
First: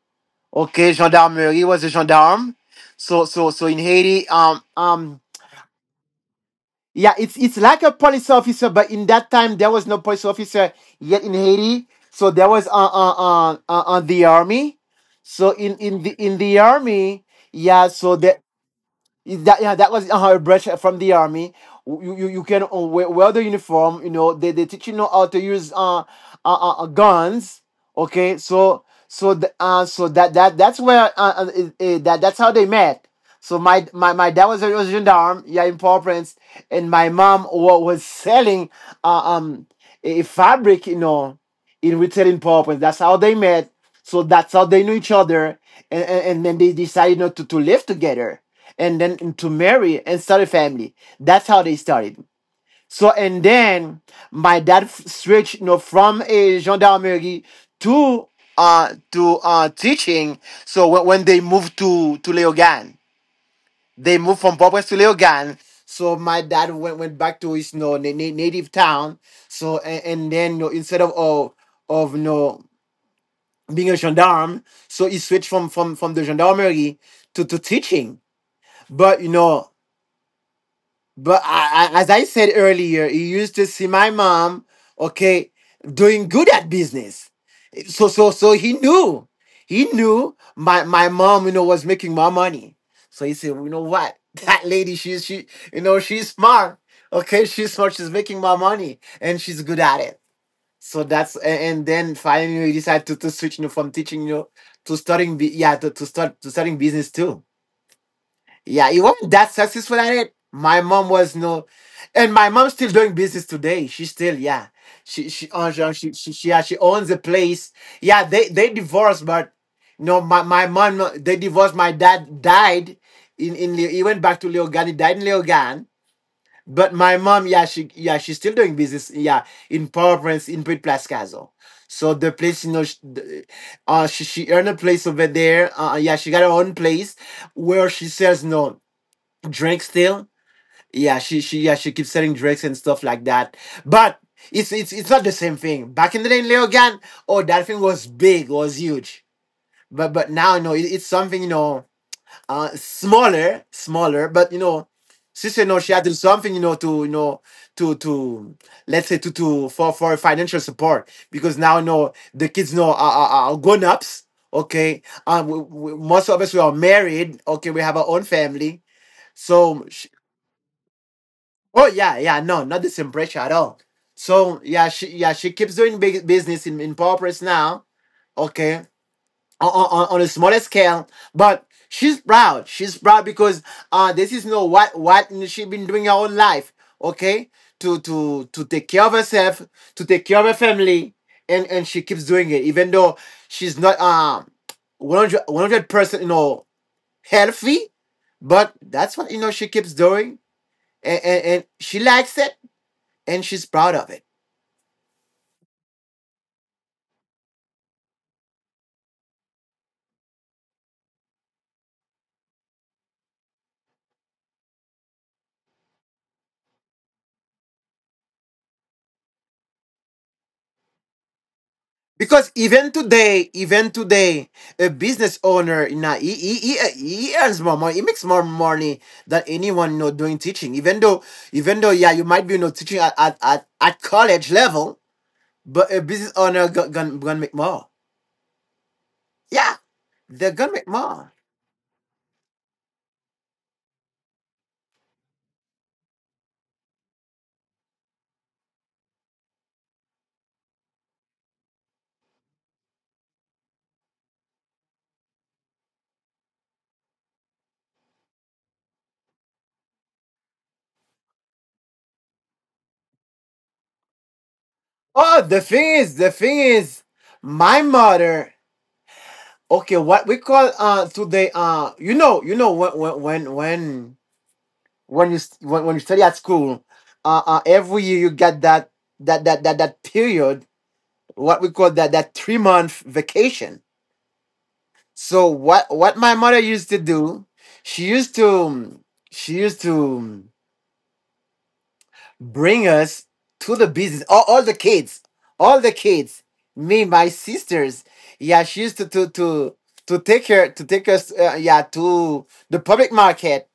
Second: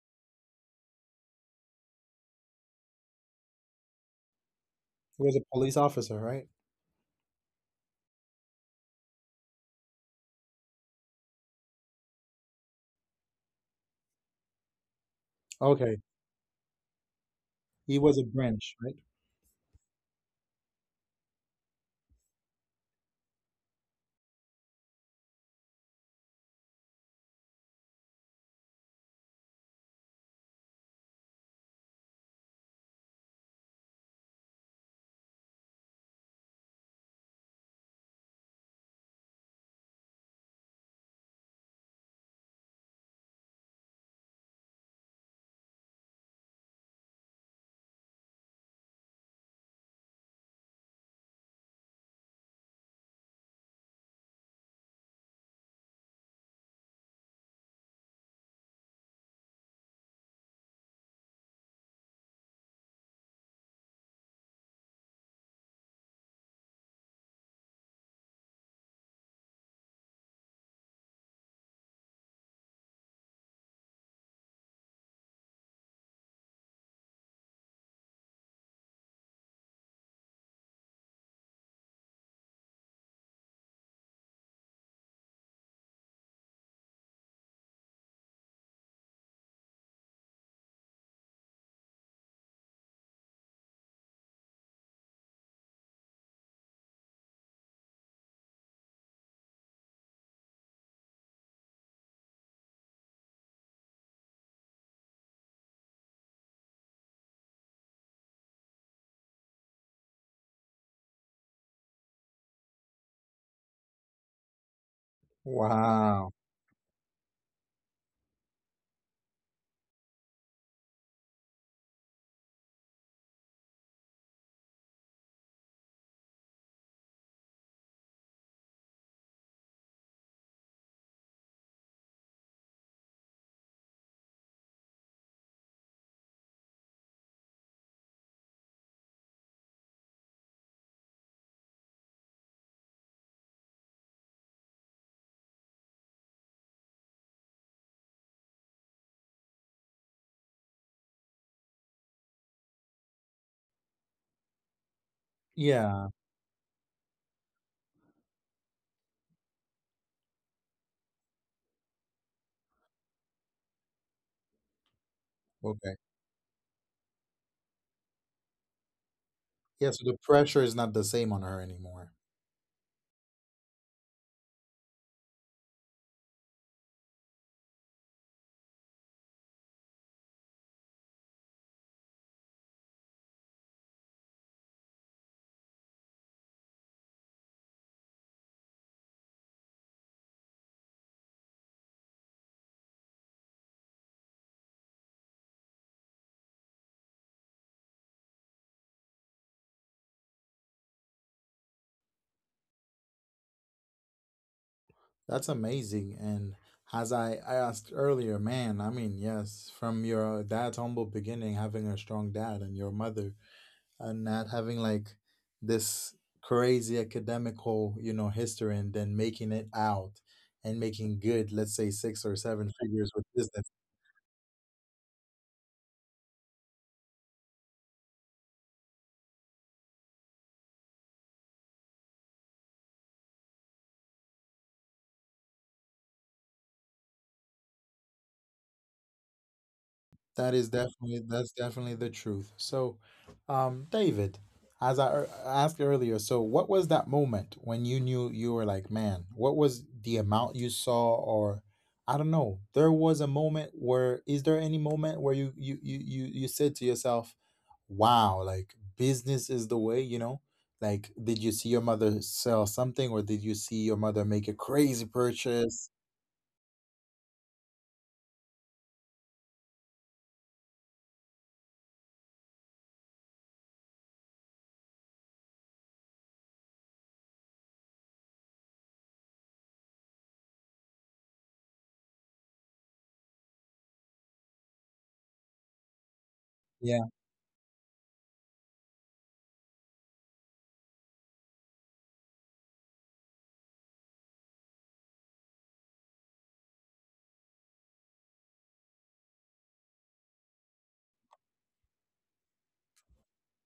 B: Okay, gendarmerie was a gendarme. So so so in Haiti. Um um
A: was a police officer, right?
B: yeah, it's it's like a police officer, but in that time there was no police officer yet in Haiti, so there was on on on, on the army. So in
A: Okay.
B: in the in the army, yeah.
A: He
B: So
A: was a
B: the.
A: branch, right?
B: Is that, yeah? That was uh, a brush from the army. You you, you can, uh, wear, wear the uniform. You know, they they teach, you know, how to use, uh, uh, uh uh, guns. Okay, so so th- uh so that that that's where uh, uh, it, it- that that's how they met. So my my, my dad was a was a gendarme, yeah, in Port-au-Prince, and my mom was, was selling uh, um a fabric, you know, in written purpose. That's how they met. So that's how they knew each other. And, and, and then they decided not to, to live together, and then to marry and start a family. That's how they started. So, and then my dad switched, you know, from a gendarmerie to uh to uh teaching. So when, when they moved to to Leogane, they moved from Popes to Leogane. So my dad went went back to his, you know, na- native town. So and, and then, you know, instead of, oh, of no, being a gendarme. So he switched from from from the gendarmerie to to teaching. But you know, but I, I, as I said earlier, he used to see my mom, okay, doing good at business. So so so he knew, he knew my my mom, you know, was making my money. So he said, you know what, that lady, she's she, you know, she's smart. Okay, she's smart. She's making my money, and she's good at it. So that's a- and then finally we decided to, to switch, you know, from teaching, you know, to starting bu- yeah, to, to start to starting business too. Yeah, it wasn't that successful at it. My mom was no, and my mom's still doing business today. She still, yeah, she she owns, uh, she she
A: Wow.
B: she, yeah, she owns a place. Yeah, they they divorced, but no, my my mom no, they divorced. My dad died in in Leo- he went back to Leogan. He died in Leogan, but my mom, yeah, she, yeah, she's still doing business, yeah, in Port-au-Prince, in Brit Place Castle. So the place, you know, she, uh, she she earned a place over there. Uh, yeah, she got her own place where she sells, no, drinks still. Yeah, she she yeah, she keeps selling drinks and stuff like that. But it's it's it's not the same thing. Back in the day in Leogan, oh, that thing was big, was huge. But but now, you know, it, it's something, you know, uh, smaller, smaller, but you know, sister, you know, she had
A: Yeah.
B: to do something, you know, to, you know, to to let's say, to to for for financial support, because now, you know, the kids know are, are, are grown ups. Okay, um, we, we,
A: Okay.
B: most of us, we are married. Okay, we have our own family. So,
A: Yeah, so
B: she,
A: the pressure is not the same on her
B: oh
A: anymore.
B: yeah, yeah, no, not the same pressure at all. So yeah, she yeah, she keeps doing big business in in Paw now. Okay, on, on, on a smaller scale. But she's proud. She's proud because, uh, this is, you know, what what she's been doing her whole life. Okay, to to to take care of herself, to take care of her family, and and she keeps doing it even though she's not um one hundred percent, you know, healthy. But that's what, you know, she keeps doing, and, and, and she likes it, and she's proud of it.
A: That's amazing. And as I, I asked earlier, man, I mean, yes, from your dad's humble beginning, having a strong dad and your mother, and not having like this crazy academical, you know, history, and then making it out and making good, let's say, six or
B: Because
A: seven
B: even
A: figures with
B: today,
A: business.
B: even today, a business owner, nah, he, he, he, he earns more money. He makes more money than anyone, you know, doing teaching. Even though, even though, yeah, you might be, you know, teaching at, at, at, at college level, but a business owner gonna, gonna, gonna make more. Yeah, they're
A: That
B: gonna
A: is
B: make
A: definitely,
B: more.
A: that's definitely the truth. So, um, David, as I ear- asked earlier, so what was that moment when you knew, you were like, man, what was the amount you saw, or I don't know, there was a moment where, is there any moment where you you you you you said to yourself, wow, like business is the way, you know? Like, did you see your mother sell something, or did you see your mother make a crazy
B: Oh, the thing
A: purchase?
B: is, the thing is, my mother. Okay, what we call uh today, uh you know you know when when when when when you st- when, when you study at school, uh, uh every year you get that that that that that period, what we call that that three month vacation. So what what my mother used to
A: Yeah,
B: do, she used to she used to bring us to the business. All, all the kids, all the kids, me, my sisters. Yeah, she used to to to, to take her to take us. Uh, yeah, to the public market,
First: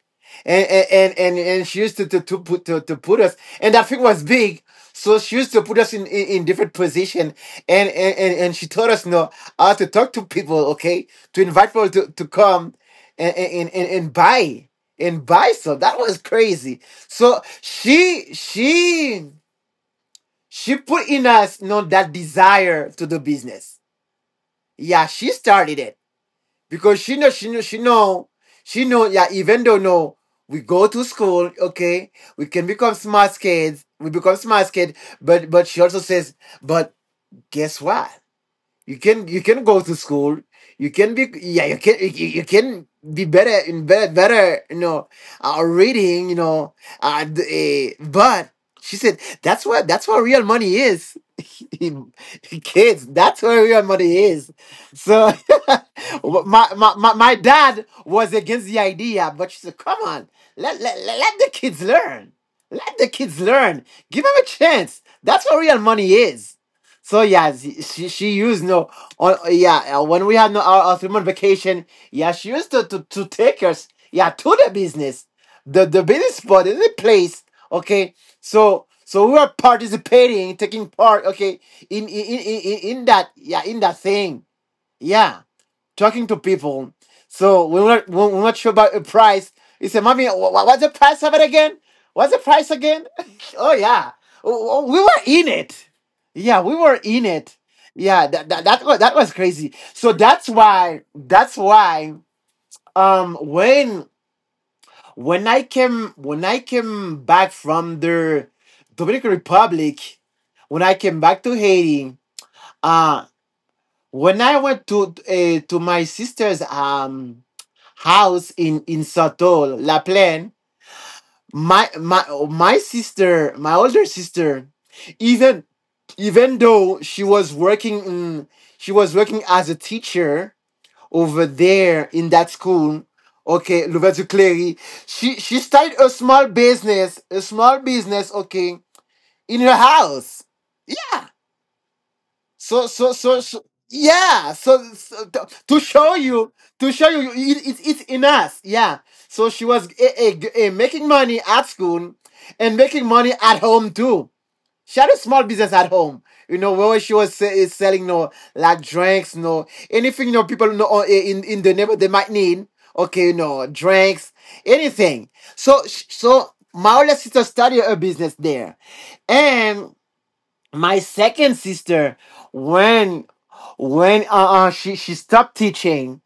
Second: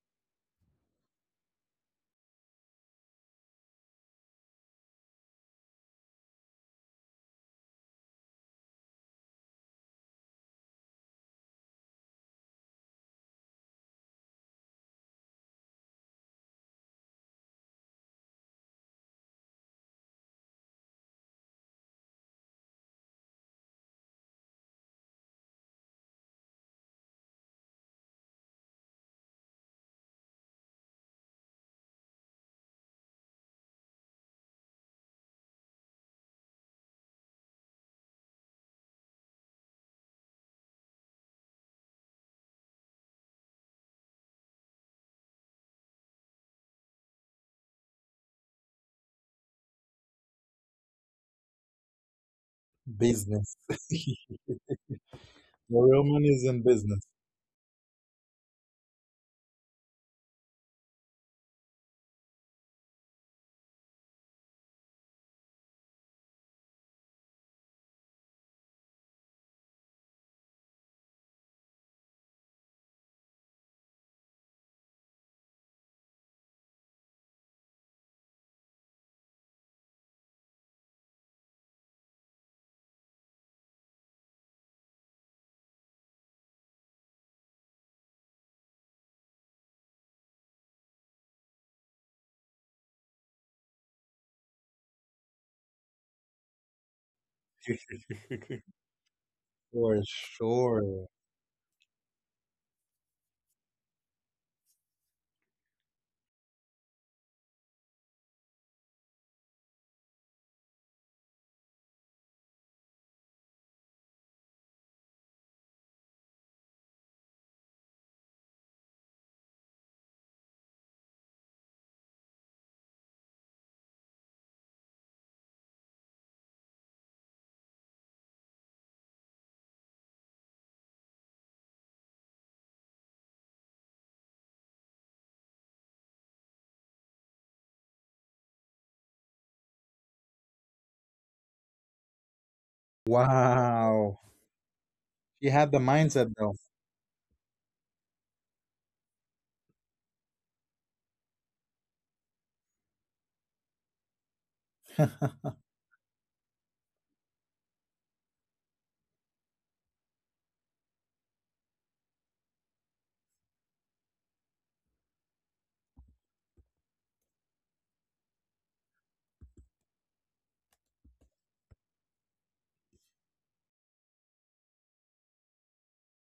B: and and and, and she used to to to put to, to put us. And that thing was big. So she used to put us in, in, in different position, and, and, and, and she taught us, you know, how to talk to people, okay? To invite people to, to come, and, and, and, and buy and buy some. That was crazy. So she she she put in us, you know, that desire to do business. Yeah, she started it because she know she know she know she know. Yeah, even though no, we go to school. Okay, we can become smart kids. We become smart kids. But but she also says, but guess what? You can you can go to school. You can be, yeah. You can you, you can be better in better better, you know, uh, reading, you know. Uh, d- eh, but she said, that's what that's what real money is. Kids, that's
A: business.
B: where real money is. So
A: The real money is in
B: my, my
A: business.
B: my my dad was against the idea, but she said, "Come on, let let let let the kids learn. Let the kids learn. Give them a chance. That's what real money is." So yeah, z- she she used, no, on, yeah, uh, when we had, no, our, our three month vacation. Yeah, she used to, to to take us, yeah, to the business, the the business spot in the place. Okay, so so we were participating, taking part. Okay, in in in in, in in that, yeah, in that thing. Yeah, talking to people. So we're not, we're not sure about the price. He said, "Mommy, wha- wha- what's the price of it again? What's the price again?" Oh, yeah. Oh, oh, we were in it. Yeah, we were in it. Yeah, that that that was, that was crazy.
A: For
B: So that's why
A: sure.
B: that's why um when when I came when I came back from the Dominican Republic, when I came back to Haiti, uh when I went to, uh, to my sister's, um house in in Sotol La Plaine, my my my sister, my older sister, even even though she was working in, she was working as a teacher over there in that school, okay, Louverture Clery, she she started a small business, a small business, okay, in her house. So so so so,
A: Wow.
B: yeah. So, so to,
A: She had
B: to
A: the
B: show
A: mindset
B: you,
A: though.
B: to show you it, it, it's in us. Yeah. So she was, eh, eh, eh, making money at school, and making money at home too. She had a small business at home. You know, where she was, se- eh, selling, no, like drinks, no, anything, you know, people know, oh, eh, in in the neighborhood they might need. Okay, you know, drinks, anything. So so my older sister started a business there, and my second sister, when when, uh, uh she she stopped teaching,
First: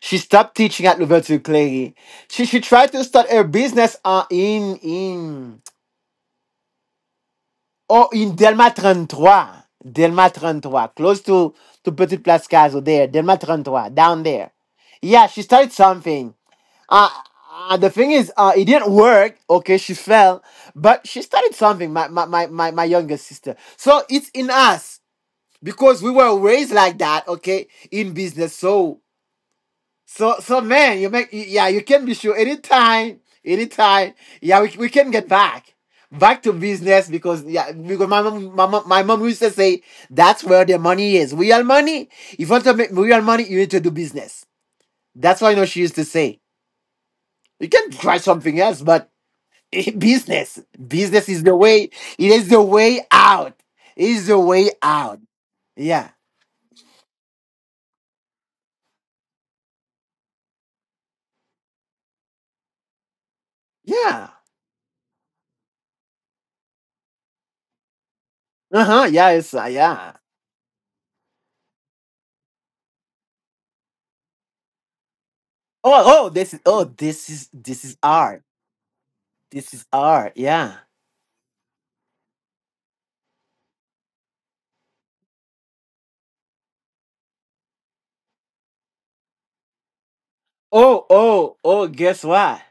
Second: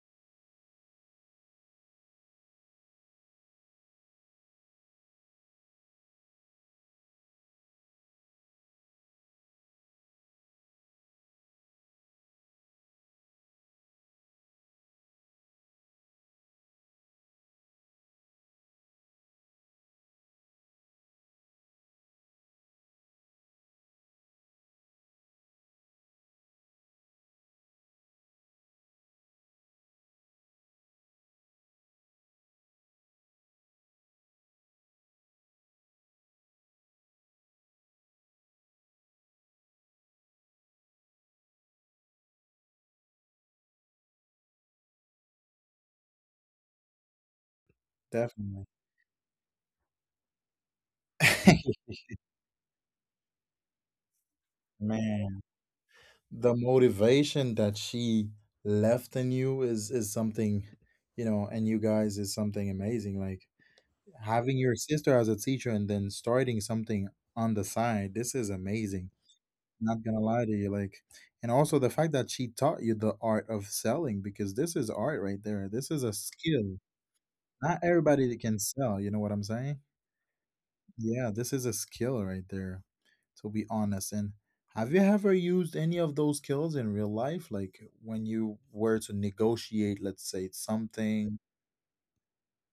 B: she stopped teaching at Louverture Clery. She she tried to start her business, uh, in, in oh in Delma thirty-three. Delma thirty-three, close to, to Petit Place Caso there, Delma thirty-three, down there. Yeah, she started something. Uh, uh the thing is, uh it didn't work. Okay, she fell, but she started something, my my my, my my younger sister. So it's in us because we were raised like that, okay, in business. So so so, man, you make, yeah, you can be sure, anytime anytime, yeah, we, we can get back back to business, because, yeah, because my mom my mom, my mom used to say, that's where the money is, real money. If you want to make real money, you need to do business. That's why, you know, she used to say, you can try something
A: Definitely.
B: else, but business business is the way. It is the way out. it is the way out
A: Man,
B: yeah.
A: the motivation that she left in you is is something, you know, and you guys, is something amazing. Like,
B: Yeah.
A: having your sister as a teacher and then starting something on the side, this is
B: Uh huh.
A: amazing.
B: Yeah, it's, uh,
A: Not
B: yeah.
A: gonna lie to you, like, and also the fact that she taught you the art of selling, because this is art right there. This is a
B: Oh, oh, this is
A: skill.
B: oh, this is
A: Not
B: this is
A: everybody that
B: art.
A: can sell, you know what I'm
B: This
A: saying?
B: is art. Yeah.
A: Yeah, this is a skill right there, to be honest. And have you ever used any of those skills in real life? Like, when you were to negotiate, let's say,
B: Oh,
A: something.
B: oh, oh. Guess what?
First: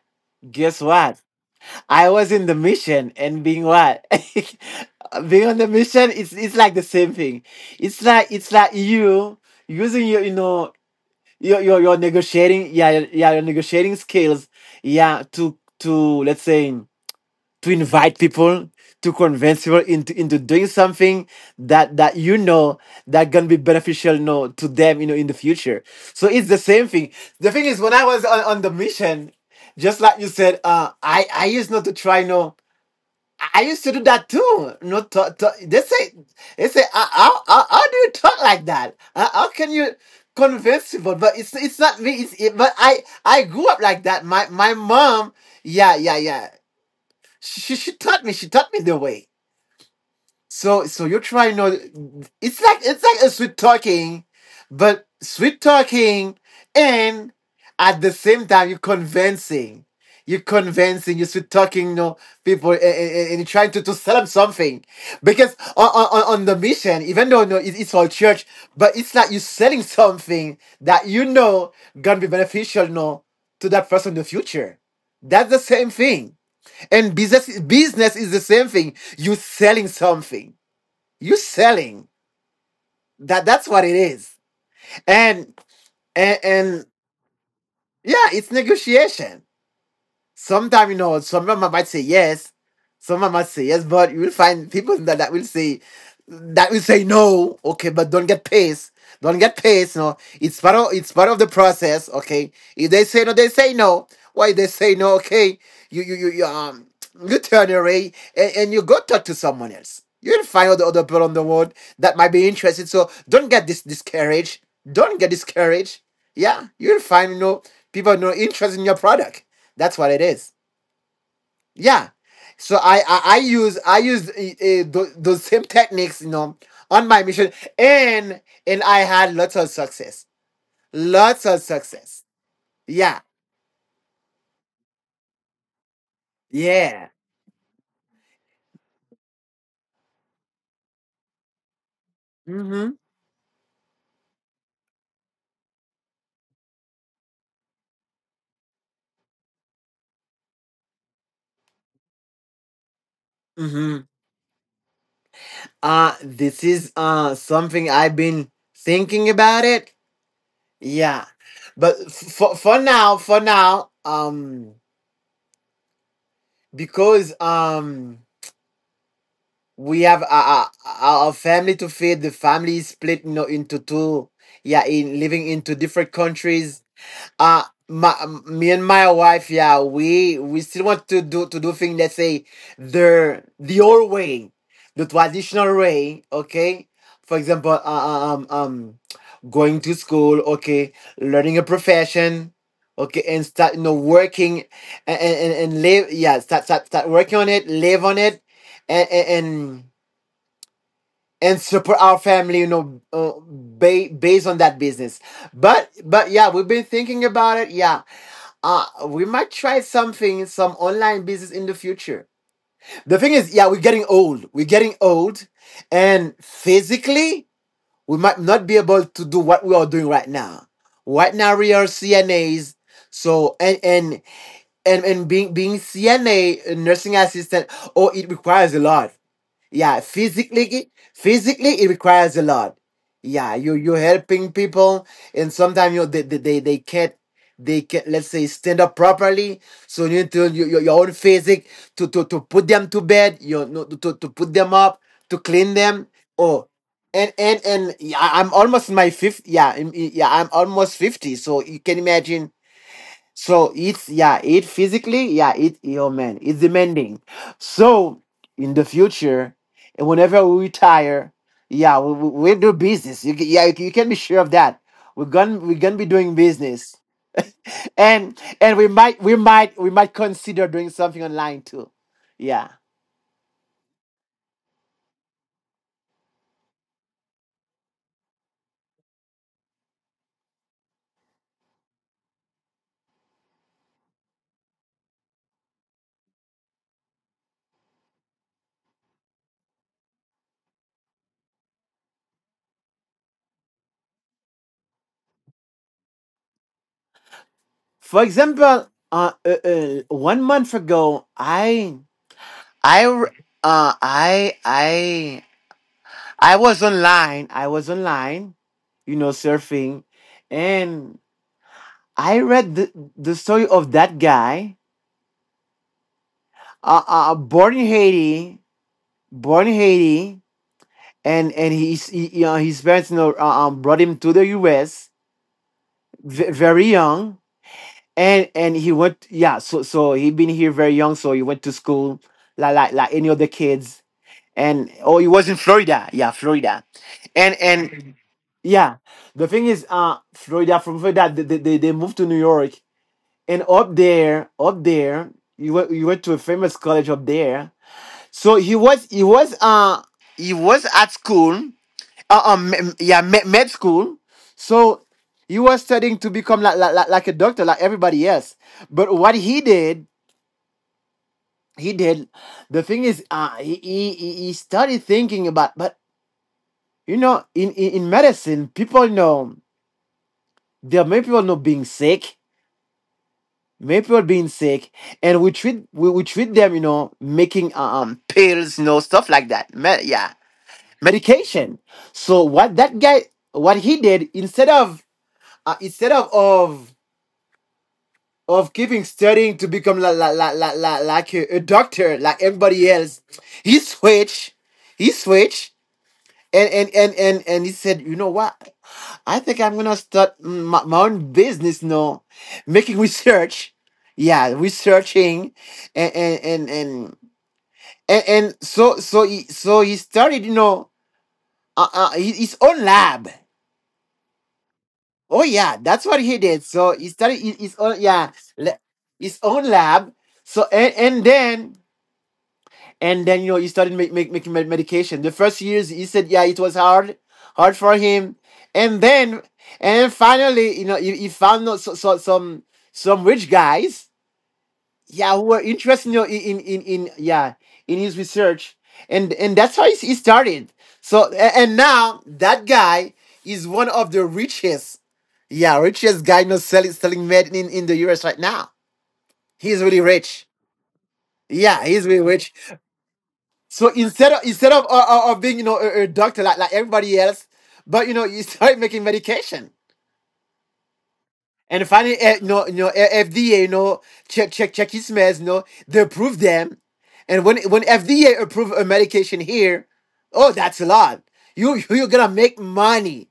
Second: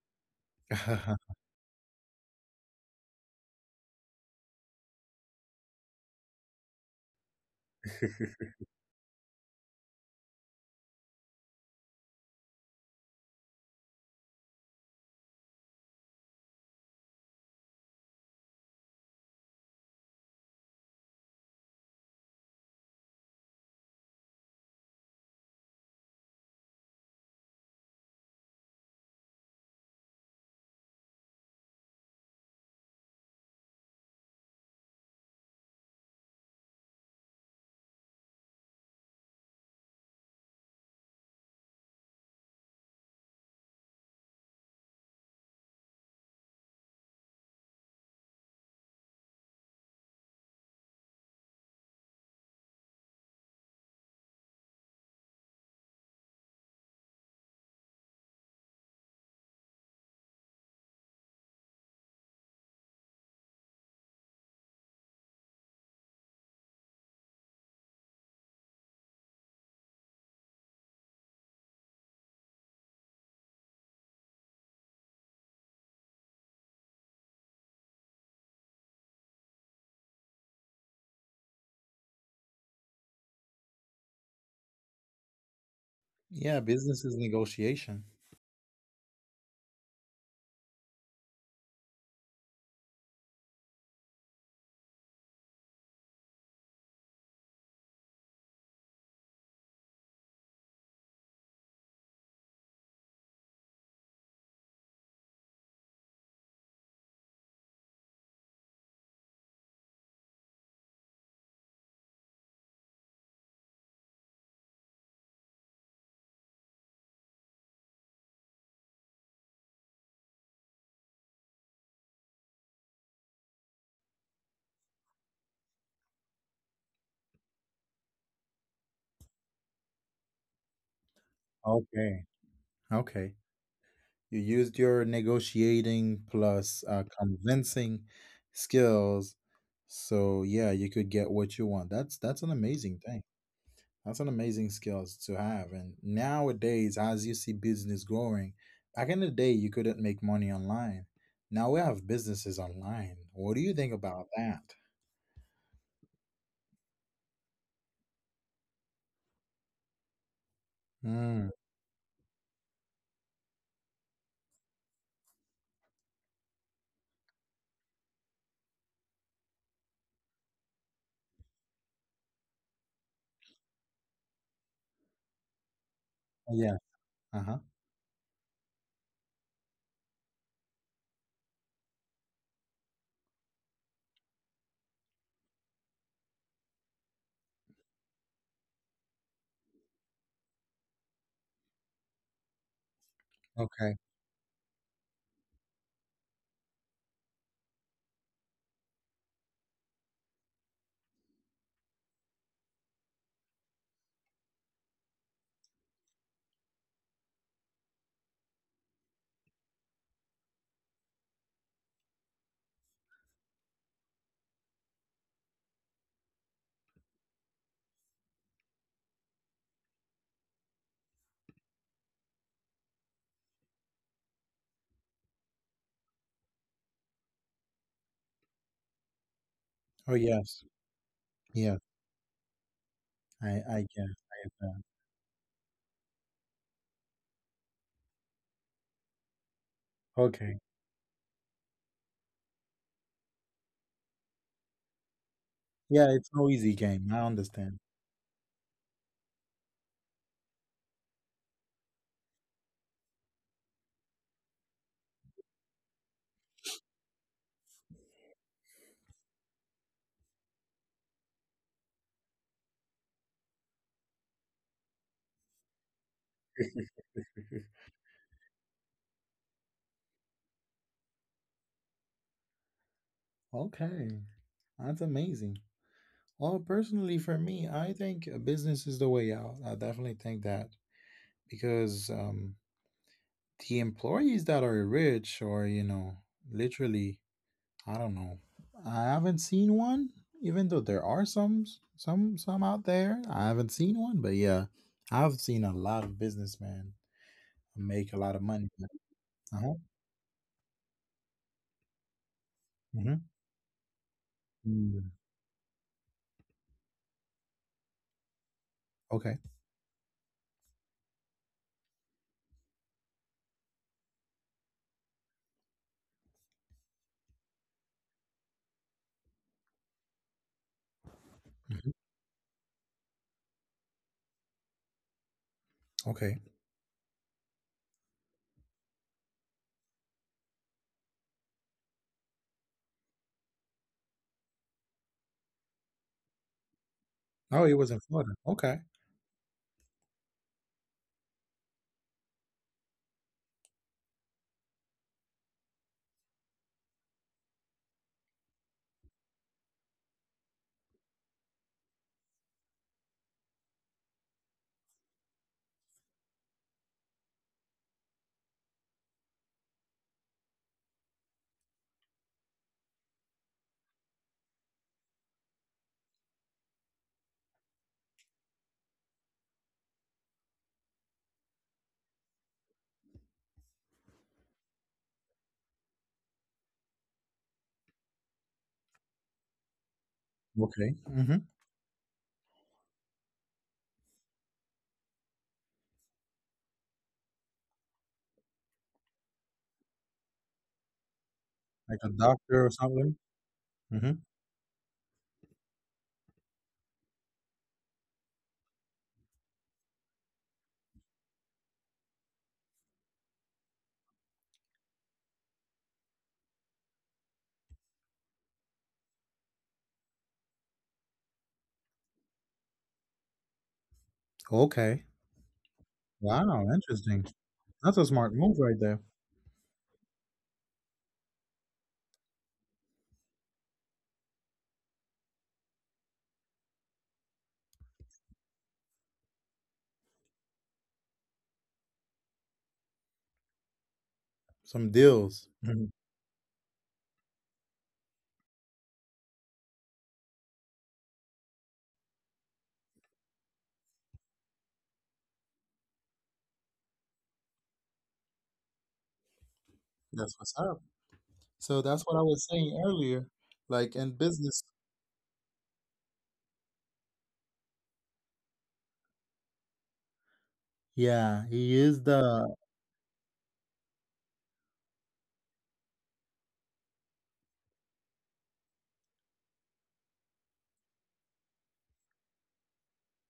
B: Guess what? I was in the mission, and being what? Being on the mission. It's it's like the same thing. It's like, it's like you, using your, you know, your your, your negotiating yeah yeah your negotiating skills, yeah, to, to let's say, to invite people, to convince people into into doing something that, that you know, that gonna be beneficial, you know, to them, you know, in the future. So it's the same thing. The thing is, when I was, on, on the mission, just like you said, uh i i used not to try, no. I used to do that too, no, to, to, they say, they say, how, how, how how do you talk like that, how, how can you convince people, but it's it's not me, it's it, but i I grew up like that, my my mom. Yeah, yeah, yeah, she she taught me she taught me the way. So so you're trying to, it's like, it's like a sweet talking, but sweet talking, and at the same time you're convincing. You're convincing you're sweet talking, you know, people, and, and, and you're trying to, to sell them something, because, on, on, on the mission, even though, no, it, it's all church, but it's like you're selling something that, you know, gonna be beneficial, no, to that person in the future. That's the same thing. And business business is the same thing. You selling something. You selling. That that's what it is. And and,
A: Yeah,
B: and
A: business is negotiation.
B: yeah, it's negotiation. Sometimes, you know, some of them might say yes, some of them might say yes, but you will find people that, that will say, that will say no, okay, but don't get pissed. Don't get pissed, no. It's part of, it's part of the process, okay. If they say no, they say no. Why they say no, okay. You you you, you, um you turn away, and, and you go talk to someone else. You'll find other other people on the world that might be interested. So don't get this discouraged. Don't get discouraged. Yeah, you'll find, you know, people, no, interest in your product. That's what it is. Yeah. So I I, I use I use, uh, uh, those same techniques, you know, on my mission, and and I had lots of success, lots of
A: Okay.
B: success. Yeah,
A: Okay. You used your negotiating plus, uh,
B: yeah.
A: convincing skills, so yeah, you could get what you want. That's that's an amazing
B: Mhm.
A: thing. That's an amazing skills to have. And nowadays, as you see business growing, back in the day, you couldn't make money online. Now we have businesses online. What do you think
B: Mhm.
A: about that?
B: Uh this is, uh something I've been thinking about it. Yeah,
A: Mm.
B: but for for now, for now, um, because, um. we have a, a, a a family to feed. The family is split, you know, into two, yeah, in living into different
A: Oh, yeah.
B: countries.
A: Uh huh.
B: uh my, Me and my wife, yeah, we we still want to do, to do things, let's say, the the old way, the traditional way, okay. For example, uh, uh, um um going to school, okay, learning a profession, okay, and start, you know,
A: Okay.
B: working, and and, and and live, yeah, start, start start working on it, live on it, and and, and and support our family, you know, uh, ba- based on that business. But but yeah, we've been thinking about it, yeah. Uh we might try something, some online business in the future. The thing is, yeah, we're getting old we're getting old, and physically we might not be able to do what we are doing right now. Right now we are cnas. So, and and and, and being being cna, nursing assistant, oh, it requires a lot. Yeah,
A: Oh yes.
B: physically, physically,
A: Yes.
B: it requires a lot. Yeah,
A: I
B: you
A: I
B: you're
A: guess I
B: helping
A: get that.
B: people, and sometimes you, they, they they they can't, they can't, let's say, stand up properly. So you need to
A: Okay.
B: your, your your own physic, to to to put them to bed. You know, no, to to put them up, to clean them.
A: Yeah, it's no
B: Oh,
A: easy game. I
B: and and
A: understand.
B: and yeah, I'm almost in my fifth. Yeah, I'm- yeah, I'm almost fifty. So you can imagine, so it's, yeah, it, physically, yeah, it, oh man, it's demanding. So, in the future, and whenever we retire, yeah, we, we, we do business. You, ca- yeah, you, can- you can be sure of that. We're gonna we're gonna be doing business, and and we might we might we might consider doing something online too. Yeah.
A: Okay. That's amazing. Well, personally, for me, I think a business is the way out. I definitely think that, because um, the employees that are rich, or you know, literally, I don't know, I haven't seen one. Even though there are some, some some out there, I haven't seen one. But yeah, I've seen a lot of businessmen make a
B: For
A: lot of money.
B: example, uh, uh,
A: Uh-huh.
B: uh one month ago, I I
A: Hmm.
B: uh I
A: Mm.
B: I I was online. I was online, you know,
A: Okay.
B: surfing, and I read the, the story of that guy, uh, uh, born in Haiti, born in Haiti, and and
A: Hmm.
B: he's he, you know, his parents you know uh, um, brought him to the U S
A: Okay.
B: very young, and and he went yeah, so so he been here very young, so he went to school like like, like any other kids, and oh, he was in Florida, yeah, Florida, and
A: Oh, it was in
B: and.
A: Florida. Okay.
B: Yeah, the thing is, uh, Florida from Florida, they, they, they they moved to New York, and up there, up there, you went you went to a famous college up there. So he was he was uh he was at school, uh, um me- yeah med, med school. So he was studying to become like, like like like a doctor, like everybody else. But what he did, he did. The thing is, uh, he he he he started thinking about, but you know, in in, in medicine, people know there are many people not being sick, many people being sick, and we treat we, we treat them, you know, making uh, um pills, you know, stuff like that. Me- yeah
A: Okay. Hmm.
B: medication. So what that guy what he did, instead of uh, instead of of of keeping studying to become la, la, la, la, la, like a, a
A: Like a
B: doctor like
A: doctor or
B: everybody
A: something.
B: else, he
A: Hmm.
B: switched he switched. And and and and and he said, "You know what? I think I'm gonna start my, my own business now, making research. Yeah, researching, and and and and and, and so so he so he started, you know, uh, uh, his his own lab.
A: Okay.
B: Oh yeah, that's what he did.
A: Wow,
B: So he
A: interesting.
B: started his, his own,
A: That's a
B: yeah,
A: smart move
B: la-
A: right there.
B: his own lab. So and and then." and then, you know, he started make, make, making medication. The first years, he said, yeah, it was hard, hard for him. And then and finally, you know, he, he found out so, so, some some rich guys,
A: Some
B: yeah, who
A: deals.
B: were
A: Hmm.
B: interested, you know, in, in in, yeah, in his research. And and That's how he, he started. So a- and now that guy is one of the richest, yeah, richest guy, you know, selling selling medicine in, in the us right now. He's really
A: That's
B: rich.
A: what's up. So
B: Yeah,
A: that's
B: he's
A: what
B: really
A: I was
B: rich.
A: saying earlier.
B: So
A: Like, in
B: instead of
A: business,
B: instead of uh, uh, of being, you know, a, a doctor like, like everybody else, but you know, you start making medication,
A: yeah, he
B: and
A: is
B: finally, uh, you
A: the.
B: know you know, uh, F D A, you know, check check check his meds, you know, they approve them. And when when F D A approve a medication here, oh, that's a lot. You you're gonna make money,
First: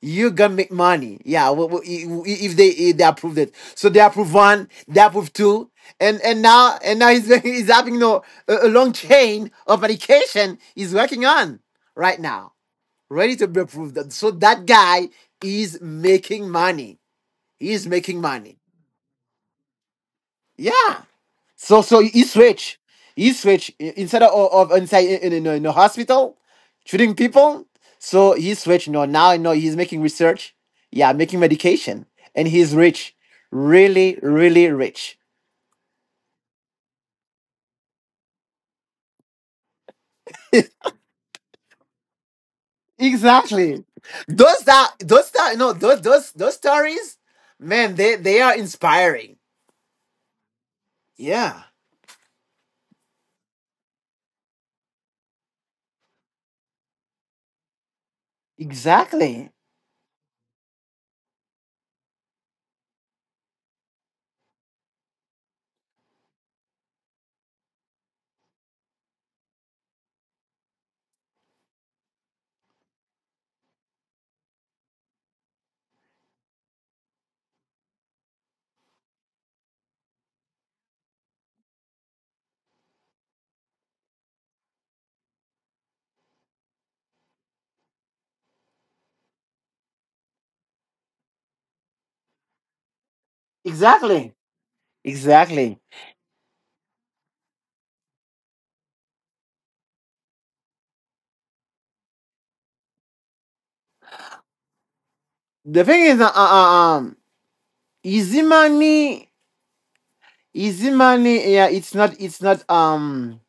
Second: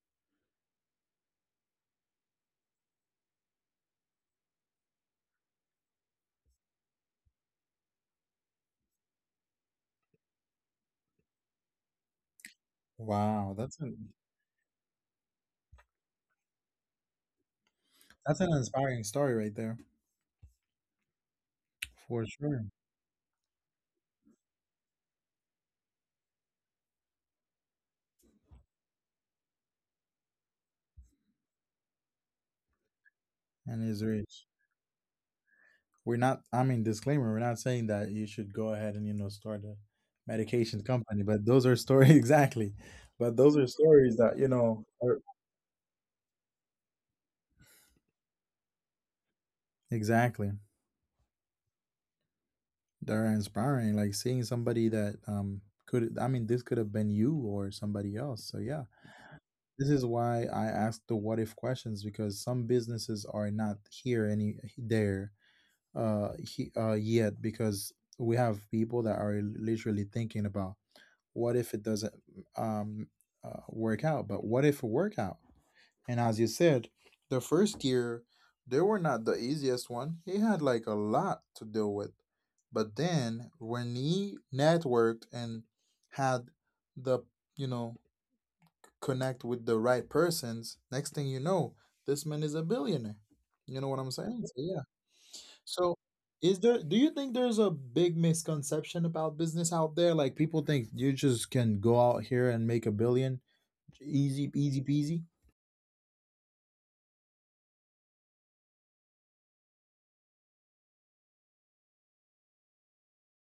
B: you're gonna make money. Yeah, if they if they approved it, so they approve one, they approve two, and and now and now he's he's having, you know, a, a long chain of medication he's working on right now, ready to
A: Wow.
B: be
A: That's an,
B: approved. So that guy is making money. He's making
A: that's an
B: money.
A: inspiring story right there.
B: Yeah. So so you
A: For sure.
B: switch, you switch, i- instead of, of inside in, in, in a hospital, treating people. So he switch. No, now I know he's making research. Yeah, making medication, and he's rich,
A: And he's
B: really,
A: rich.
B: really rich.
A: We're not. I mean, disclaimer: we're not saying that you should go ahead and you know start a medication company. But those are stories exactly. But those are
B: Exactly.
A: stories that you
B: Those
A: know
B: that
A: are,
B: those that no those those Those stories, man, they they are inspiring.
A: exactly,
B: Yeah.
A: that are inspiring. Like, seeing somebody that, um, could. I mean, this could have been you or somebody else. So yeah.
B: Exactly.
A: This is why I ask the what if questions because some businesses are not here any there uh, he, uh yet because we have people that are literally thinking about what if it doesn't um uh, work out, but what if it work out? And as you said, the first year they were not the easiest one. He had like a lot to deal with, but then when he networked and had the you know connect with the right persons, next thing you know, this man is a billionaire. You know what I'm
B: Exactly.
A: saying? So, yeah.
B: Exactly.
A: So, is there, do you think there's a big misconception about business out there? Like, people think you just can go out here and make a billion easy, easy peasy.
B: The thing is, uh, uh, uh, um, easy money. Easy money. Yeah, it's not it's not, um,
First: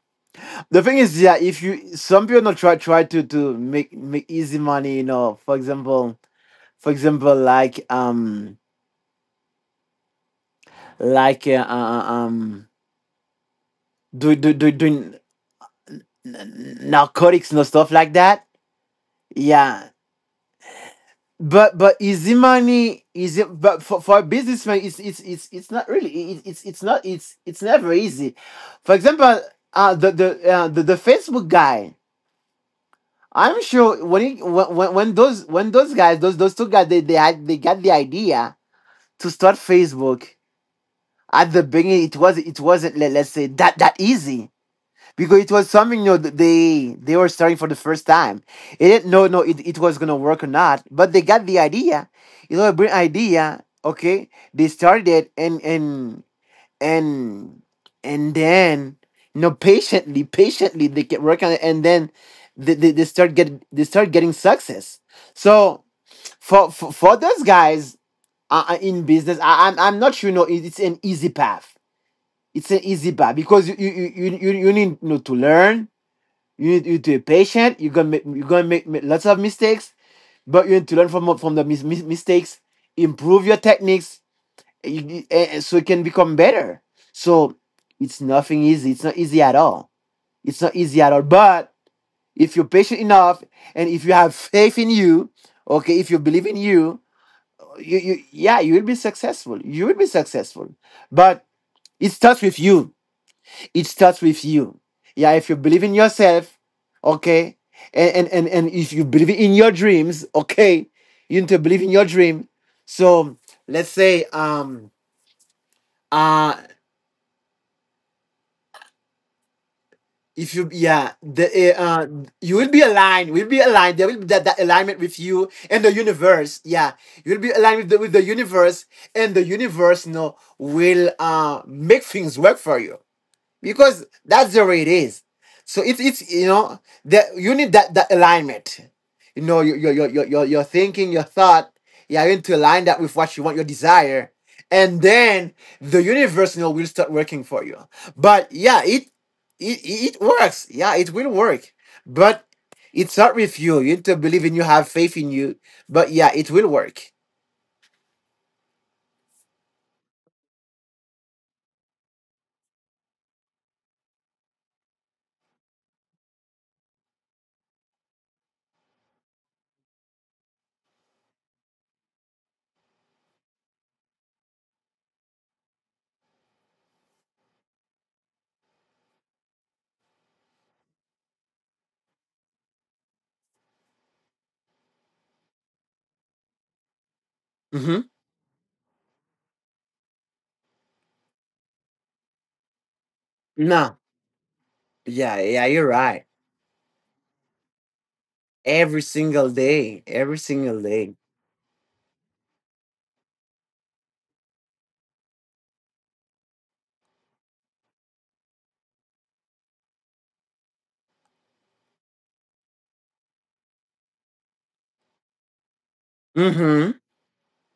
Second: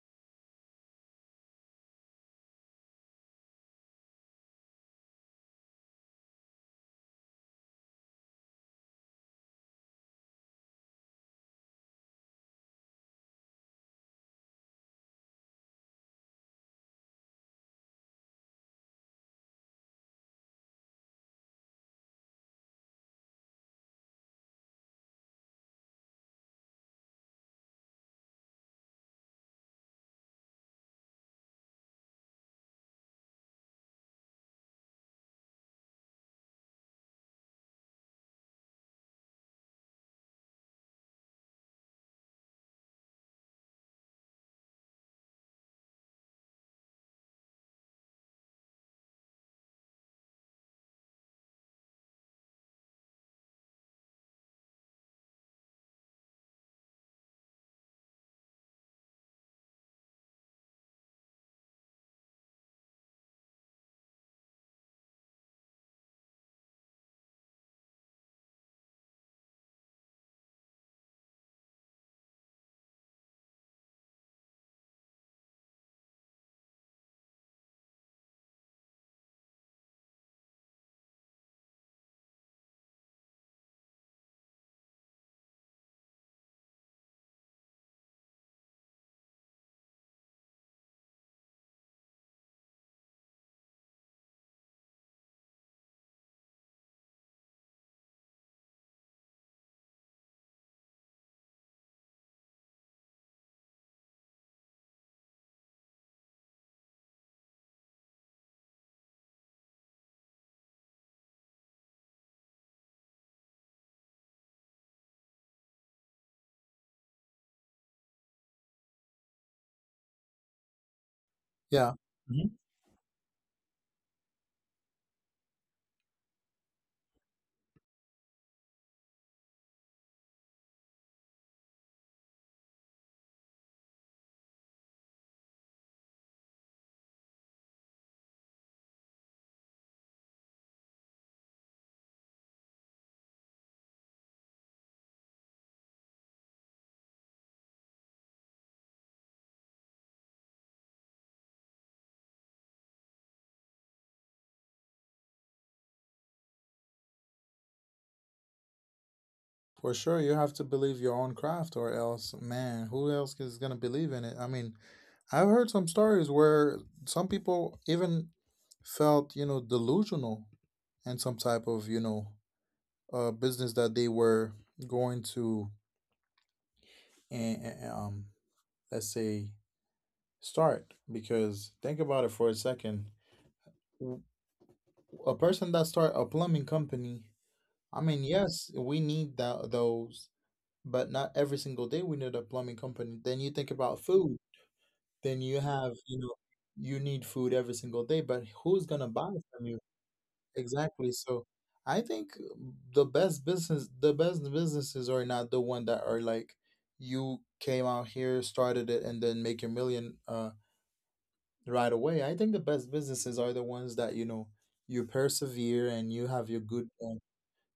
B: the thing is, yeah, if you some people not try try to to make make easy money, you know, for example, for example like um, like uh, uh, uh, um do do do doing narcotics, no, stuff like that. Yeah. But but easy money is it, but for, for a businessman it's it's it's it's not really it, it's it's not, it's it's never easy. For example, uh, the the uh, the, the Facebook guy. I'm sure when it, when when those when those guys, those those two guys, they they had they got the idea to start Facebook. At the beginning, it was it wasn't, let, let's say, that that easy, because it was something, you know, that they they were starting for the first time. They didn't know no it, it was gonna work or not, but they got the idea. It was a brilliant idea. Okay, they started it, and and and and then you know, patiently patiently they get work on it, and then they, they, they start getting they start getting success. So for for, for those guys, uh, uh, in business, I, I'm i'm not sure no it- it's an easy path. It's an easy path, because you you you, you, you need, you know, to learn. You need you need to be patient. You're gonna make, you're gonna make, make lots of mistakes, but you need to learn from from the mis- mis- mistakes, improve your techniques, you- eh, so it can become better. So it's nothing easy. It's not easy at all. It's not easy at all. But if you're patient enough, and if you have faith in you, okay, if you believe in you, you, you, yeah, you will be successful. You will be successful. But it starts with you. It starts with you. Yeah, if you believe in yourself, okay, and and and, and if you believe in your dreams, okay, you need to believe in your dream. So let's say um uh if you yeah the uh,
A: Yeah.
B: uh,
A: Mhm.
B: you will be aligned, will be aligned there will be that that alignment with you and the universe. Yeah, you'll be aligned with the, with the universe, and the universe, you know, will uh make things work for you, because that's the way it is. So it's it's you know, the you need that that alignment. You know, your your your your your thinking, your thought. Yeah, you need to align that with what you want, your desire, and then the universe, you know, will start working for you. But yeah, it it it works. Yeah, it will work. But it's not with you. You need to believe in you, have faith in you. But yeah, it will work.
A: For sure, you have to believe your own craft, or else, man, who else is going to believe in it? I mean, I've heard some stories where some people even felt, you know, delusional and some type of, you know, uh, business that they were going to and, um let's say start because think about it for a second W- a person that start a plumbing company. I
B: Hmm.
A: mean, yes, we need that those, but not every single day we need a plumbing company. Then you think
B: No.
A: about food,
B: Yeah,
A: then you
B: yeah, you're
A: have, you
B: right.
A: know, you need food every single day, but who's
B: Every
A: gonna buy
B: single
A: from you?
B: day. Every single
A: Exactly.
B: day.
A: So I think the best business, the best businesses are not the one that are like you came out here, started it, and then make your million uh right away. I think the best businesses are the ones that, you know, you persevere and you have your good.
B: Mm-hmm.
A: Uh,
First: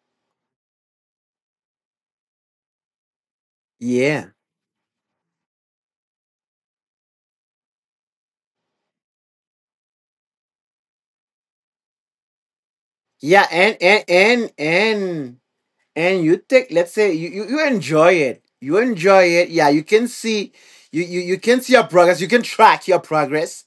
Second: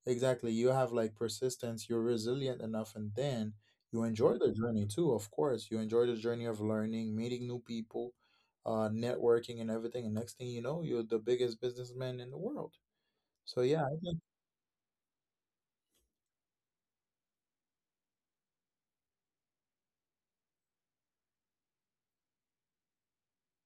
A: exactly, you have like persistence. You're resilient enough, and then you
B: Yeah.
A: enjoy the journey too. Of course, you enjoy the journey of learning, meeting new people, uh, networking, and everything. And next thing you know, you're the biggest businessman in the world.
B: Yeah,
A: So
B: and
A: yeah,
B: and and and and you take, let's say you, you, you enjoy it. You enjoy it. Yeah, you can see you, you, you can see your progress. You can track your progress.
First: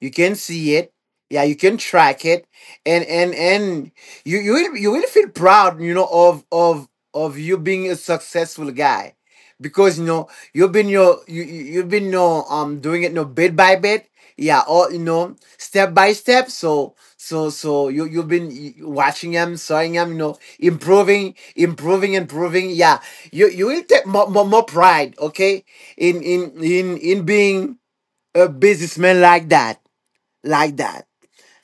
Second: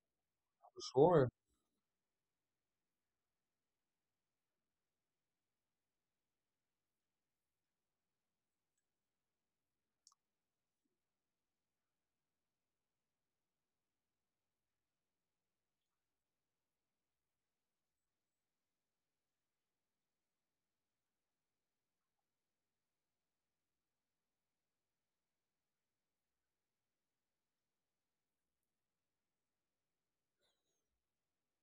B: You can see it.
A: sure.
B: Yeah, you can track it. And and and you you will you will feel proud, you know, of of of you being a successful guy. Because you know, you've been your you you- you've been no um doing it no bit by bit. Yeah, or you know, step by step. So So so you you've been watching him, seeing him, you know, improving, improving, improving. Yeah, you you will take more more, more pride, okay, in in in in being a businessman like that, like that.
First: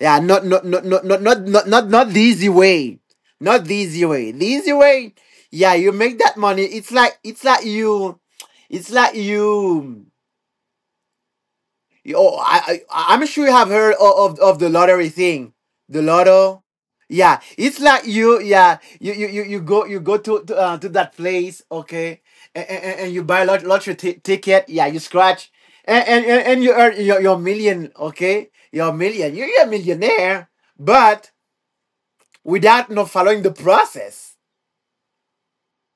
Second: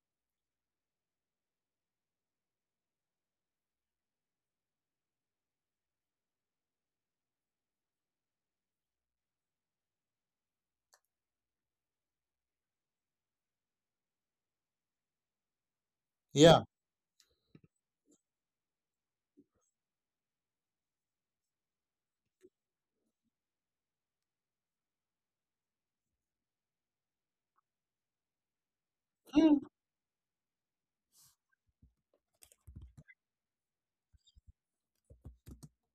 B: Yeah, not not not not not not not not, not the easy way, not the easy way. The easy way, yeah, you make that money. It's like it's like you, it's like you. Oh, I, I I'm sure you have heard of, of of the lottery thing, the lotto.
A: Yeah,
B: Yeah, it's like you, yeah, you you you, you go you go to to, uh, to that place, okay, and, and, and you buy a lot lottery ti- ticket. Yeah, you scratch, and and, and, and you earn your, your million, okay, your million. You're, you're a millionaire, but without not following the process.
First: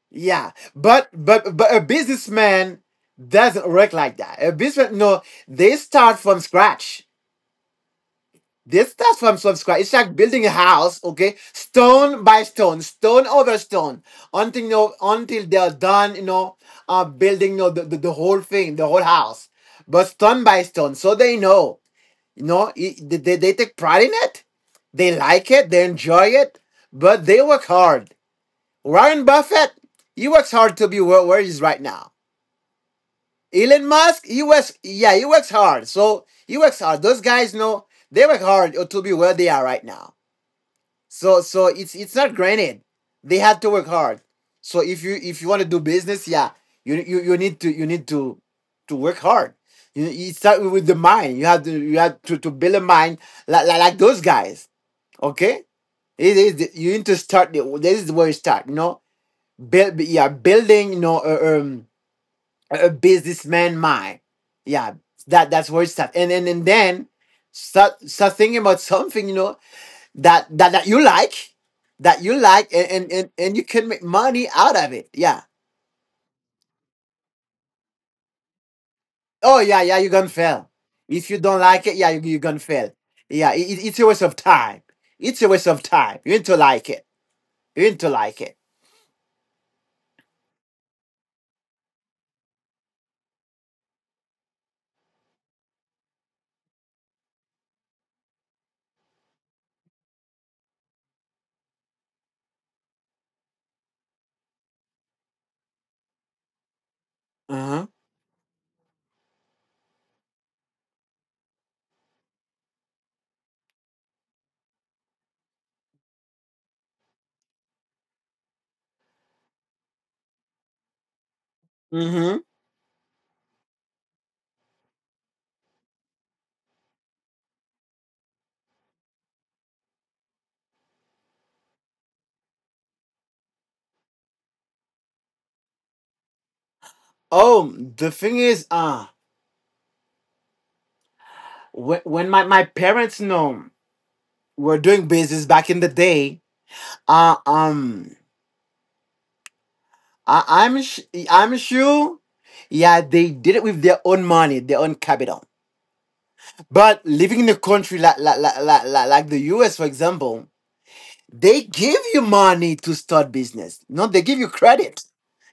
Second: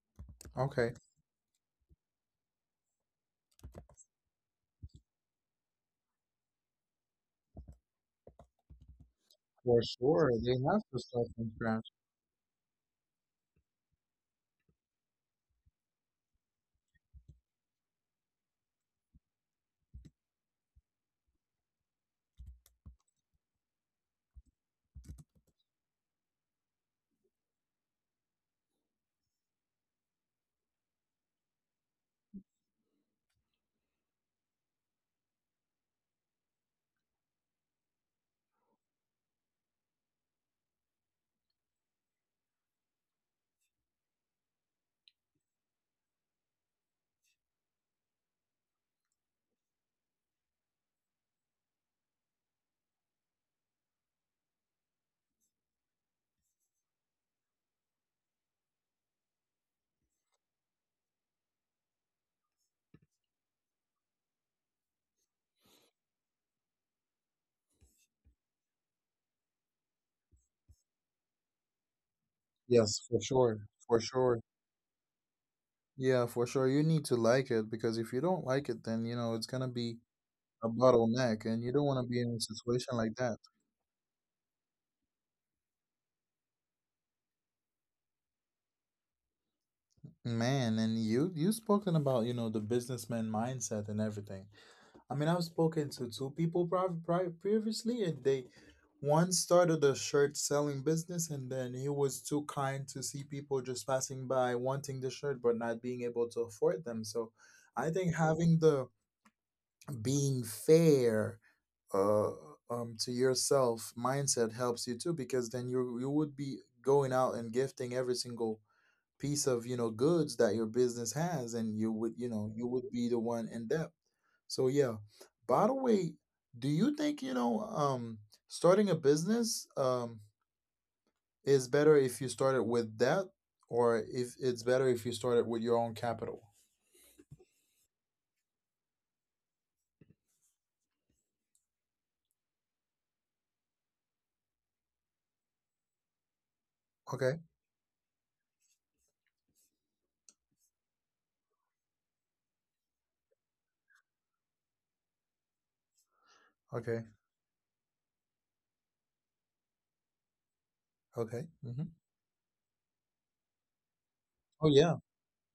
B: Yeah,
A: okay.
B: but but but a businessman doesn't work like that. A businessman, no, they start from scratch. This starts from, from
A: For
B: scratch. It's like
A: sure.
B: building a
A: They have to
B: house,
A: start
B: okay?
A: from scratch.
B: Stone by stone, stone over stone, until you know, until they're done, you know, uh, building you know, the, the, the whole thing, the whole house. But stone by stone, so they know, you know, it, they, they they take pride in it. They like it, they enjoy it, but they work hard. Warren Buffett, he works hard to be where, where he is right now. Elon Musk, he works, yeah, he works hard. So he works hard. Those guys know they work hard to be where they are right now. So so it's it's not granted. They have to work hard. So if you if you want to do business, yeah, you you, you need to you need to to work hard. You, you start with the mind. You have to you have to, to build a mind like, like, like those guys. Okay, it is the- you need to start. The, this is where you start. You know, build, yeah, building, you know, a, um, a a businessman mind. Yeah, that that's where it starts. And and and then start start thinking about something. You know, that that that you like that you like and
A: Yes,
B: and,
A: for
B: and and you
A: sure.
B: can
A: For
B: make
A: sure.
B: money out of it yeah
A: Yeah, for sure. You need to like it because if you don't like it, then, you know, it's
B: oh,
A: gonna
B: yeah, yeah,
A: be
B: you're gonna
A: a
B: fail if you
A: bottleneck
B: don't
A: and you don't
B: like it.
A: want to
B: Yeah,
A: be
B: you,
A: in a
B: you're gonna fail.
A: situation like that.
B: Yeah, it, it- it's a waste of time. It's a waste of time. You need to like it. You need to like it.
A: Man, and you you spoken about, you know, the businessman mindset and everything. I mean, I've spoken to two people pri- pri- previously, and they one started a shirt selling business, and then he was too kind to see people just passing by wanting the shirt but not being able to afford them. So, I
B: Uh-huh.
A: think having the being fair uh, um, to yourself mindset helps you too, because then you you would be going out and gifting every single piece of, you know, goods that your business has, and you would, you
B: Mm-hmm.
A: know, you would be the one in debt. So yeah. By the way, do you think, you know, um starting a business um is better if you start it with debt or if it's better if you start it with your own capital?
B: Oh, the thing is, uh when, when my, my parents, know, were doing business back in the day, uh
A: Okay.
B: um I, i'm sh- I'm sure, yeah, they did it with their own money, their own capital.
A: Okay.
B: But living in a country like like, like, like, like like the U S, for example,
A: Okay.
B: they
A: Hmm.
B: give you money to start business. No, they give you
A: Oh yeah,
B: credit.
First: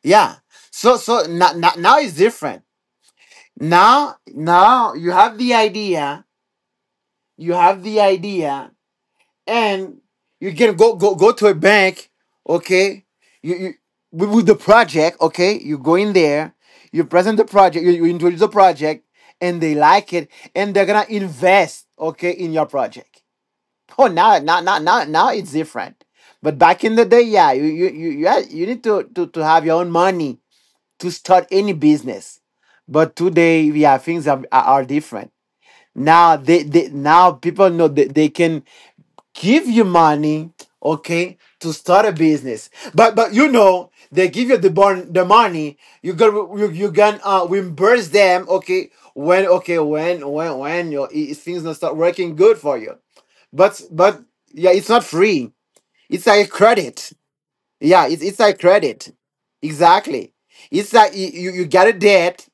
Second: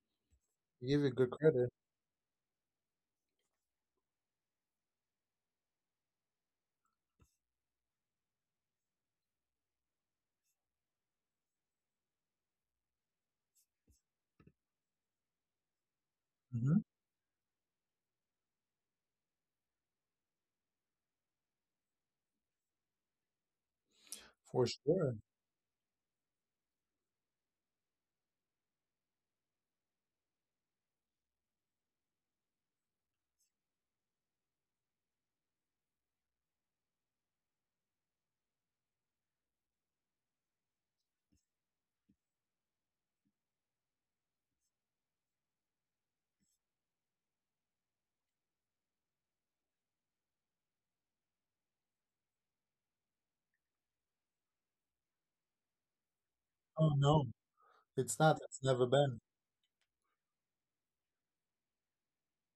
B: Yeah. So
A: you give it
B: so
A: good
B: now
A: credit.
B: now, now it's different. Now now you have the idea, you have the idea, and you can go go go to a bank, okay? You, you with, with the project, okay? You go in there,
A: Hmm.
B: you present the project, you, you introduce the project, and they like it, and they're gonna invest, okay, in your project. Oh, now, now,
A: For
B: now, now,
A: sure.
B: now it's different. But back in the day, yeah, you you you you, had, you need to, to to have your own money to start any business. But today, yeah, things are are, are different. Now they, they now people know that they can give you money, okay, to start a business. But but you know, they give you the born the money. You got, you you can uh reimburse them, okay. When, okay, when when when your i- things not start working good for you, but but yeah, it's not free. It's like
A: Oh
B: credit.
A: no,
B: Yeah,
A: it's
B: it's
A: not.
B: it's like
A: It's never
B: credit.
A: been.
B: Exactly. It's like you, you you get a debt,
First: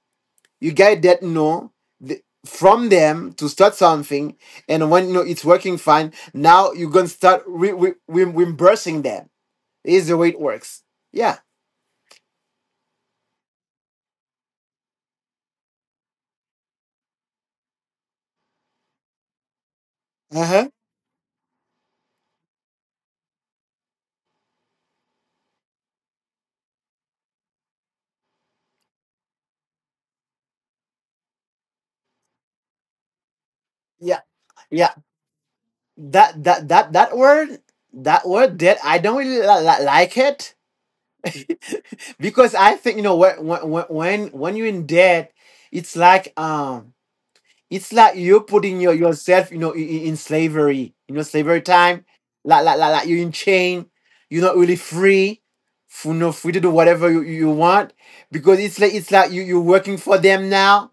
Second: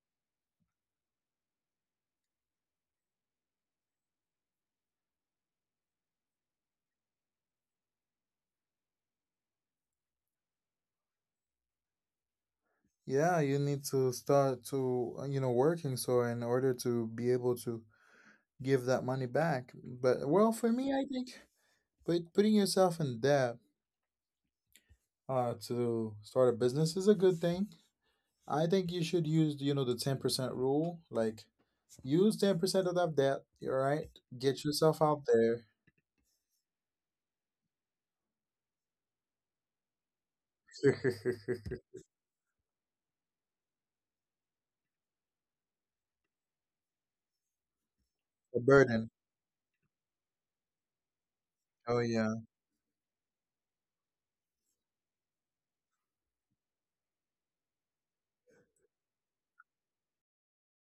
B: you get a debt no the, from them to start something, and when, you know, it's working fine, now you're gonna start re, re, re, reimbursing them. Is the way it works. Yeah.
A: Yeah, you need to start to, uh, you know, working so in order to be able to give that money back. But
B: Uh
A: well, for
B: huh.
A: me, I think, but putting yourself in debt uh, to start a business is a good thing. I think you should use, you know, the ten percent rule. Like, use ten percent of that debt, all right?
B: Yeah.
A: Get
B: Yeah.
A: yourself out there.
B: That that that that word that word debt, I don't really li- li- like it. Because I think, you know, when when when when you're in debt, it's like, um it's like you're
A: The
B: putting your
A: burden.
B: yourself, you know, in, in slavery, you know, slavery
A: Oh,
B: time.
A: yeah.
B: Like, like like like you're in chain. You're not really free, f- you know, free to do whatever you, you want, because it's like, it's like you, you're working for them now.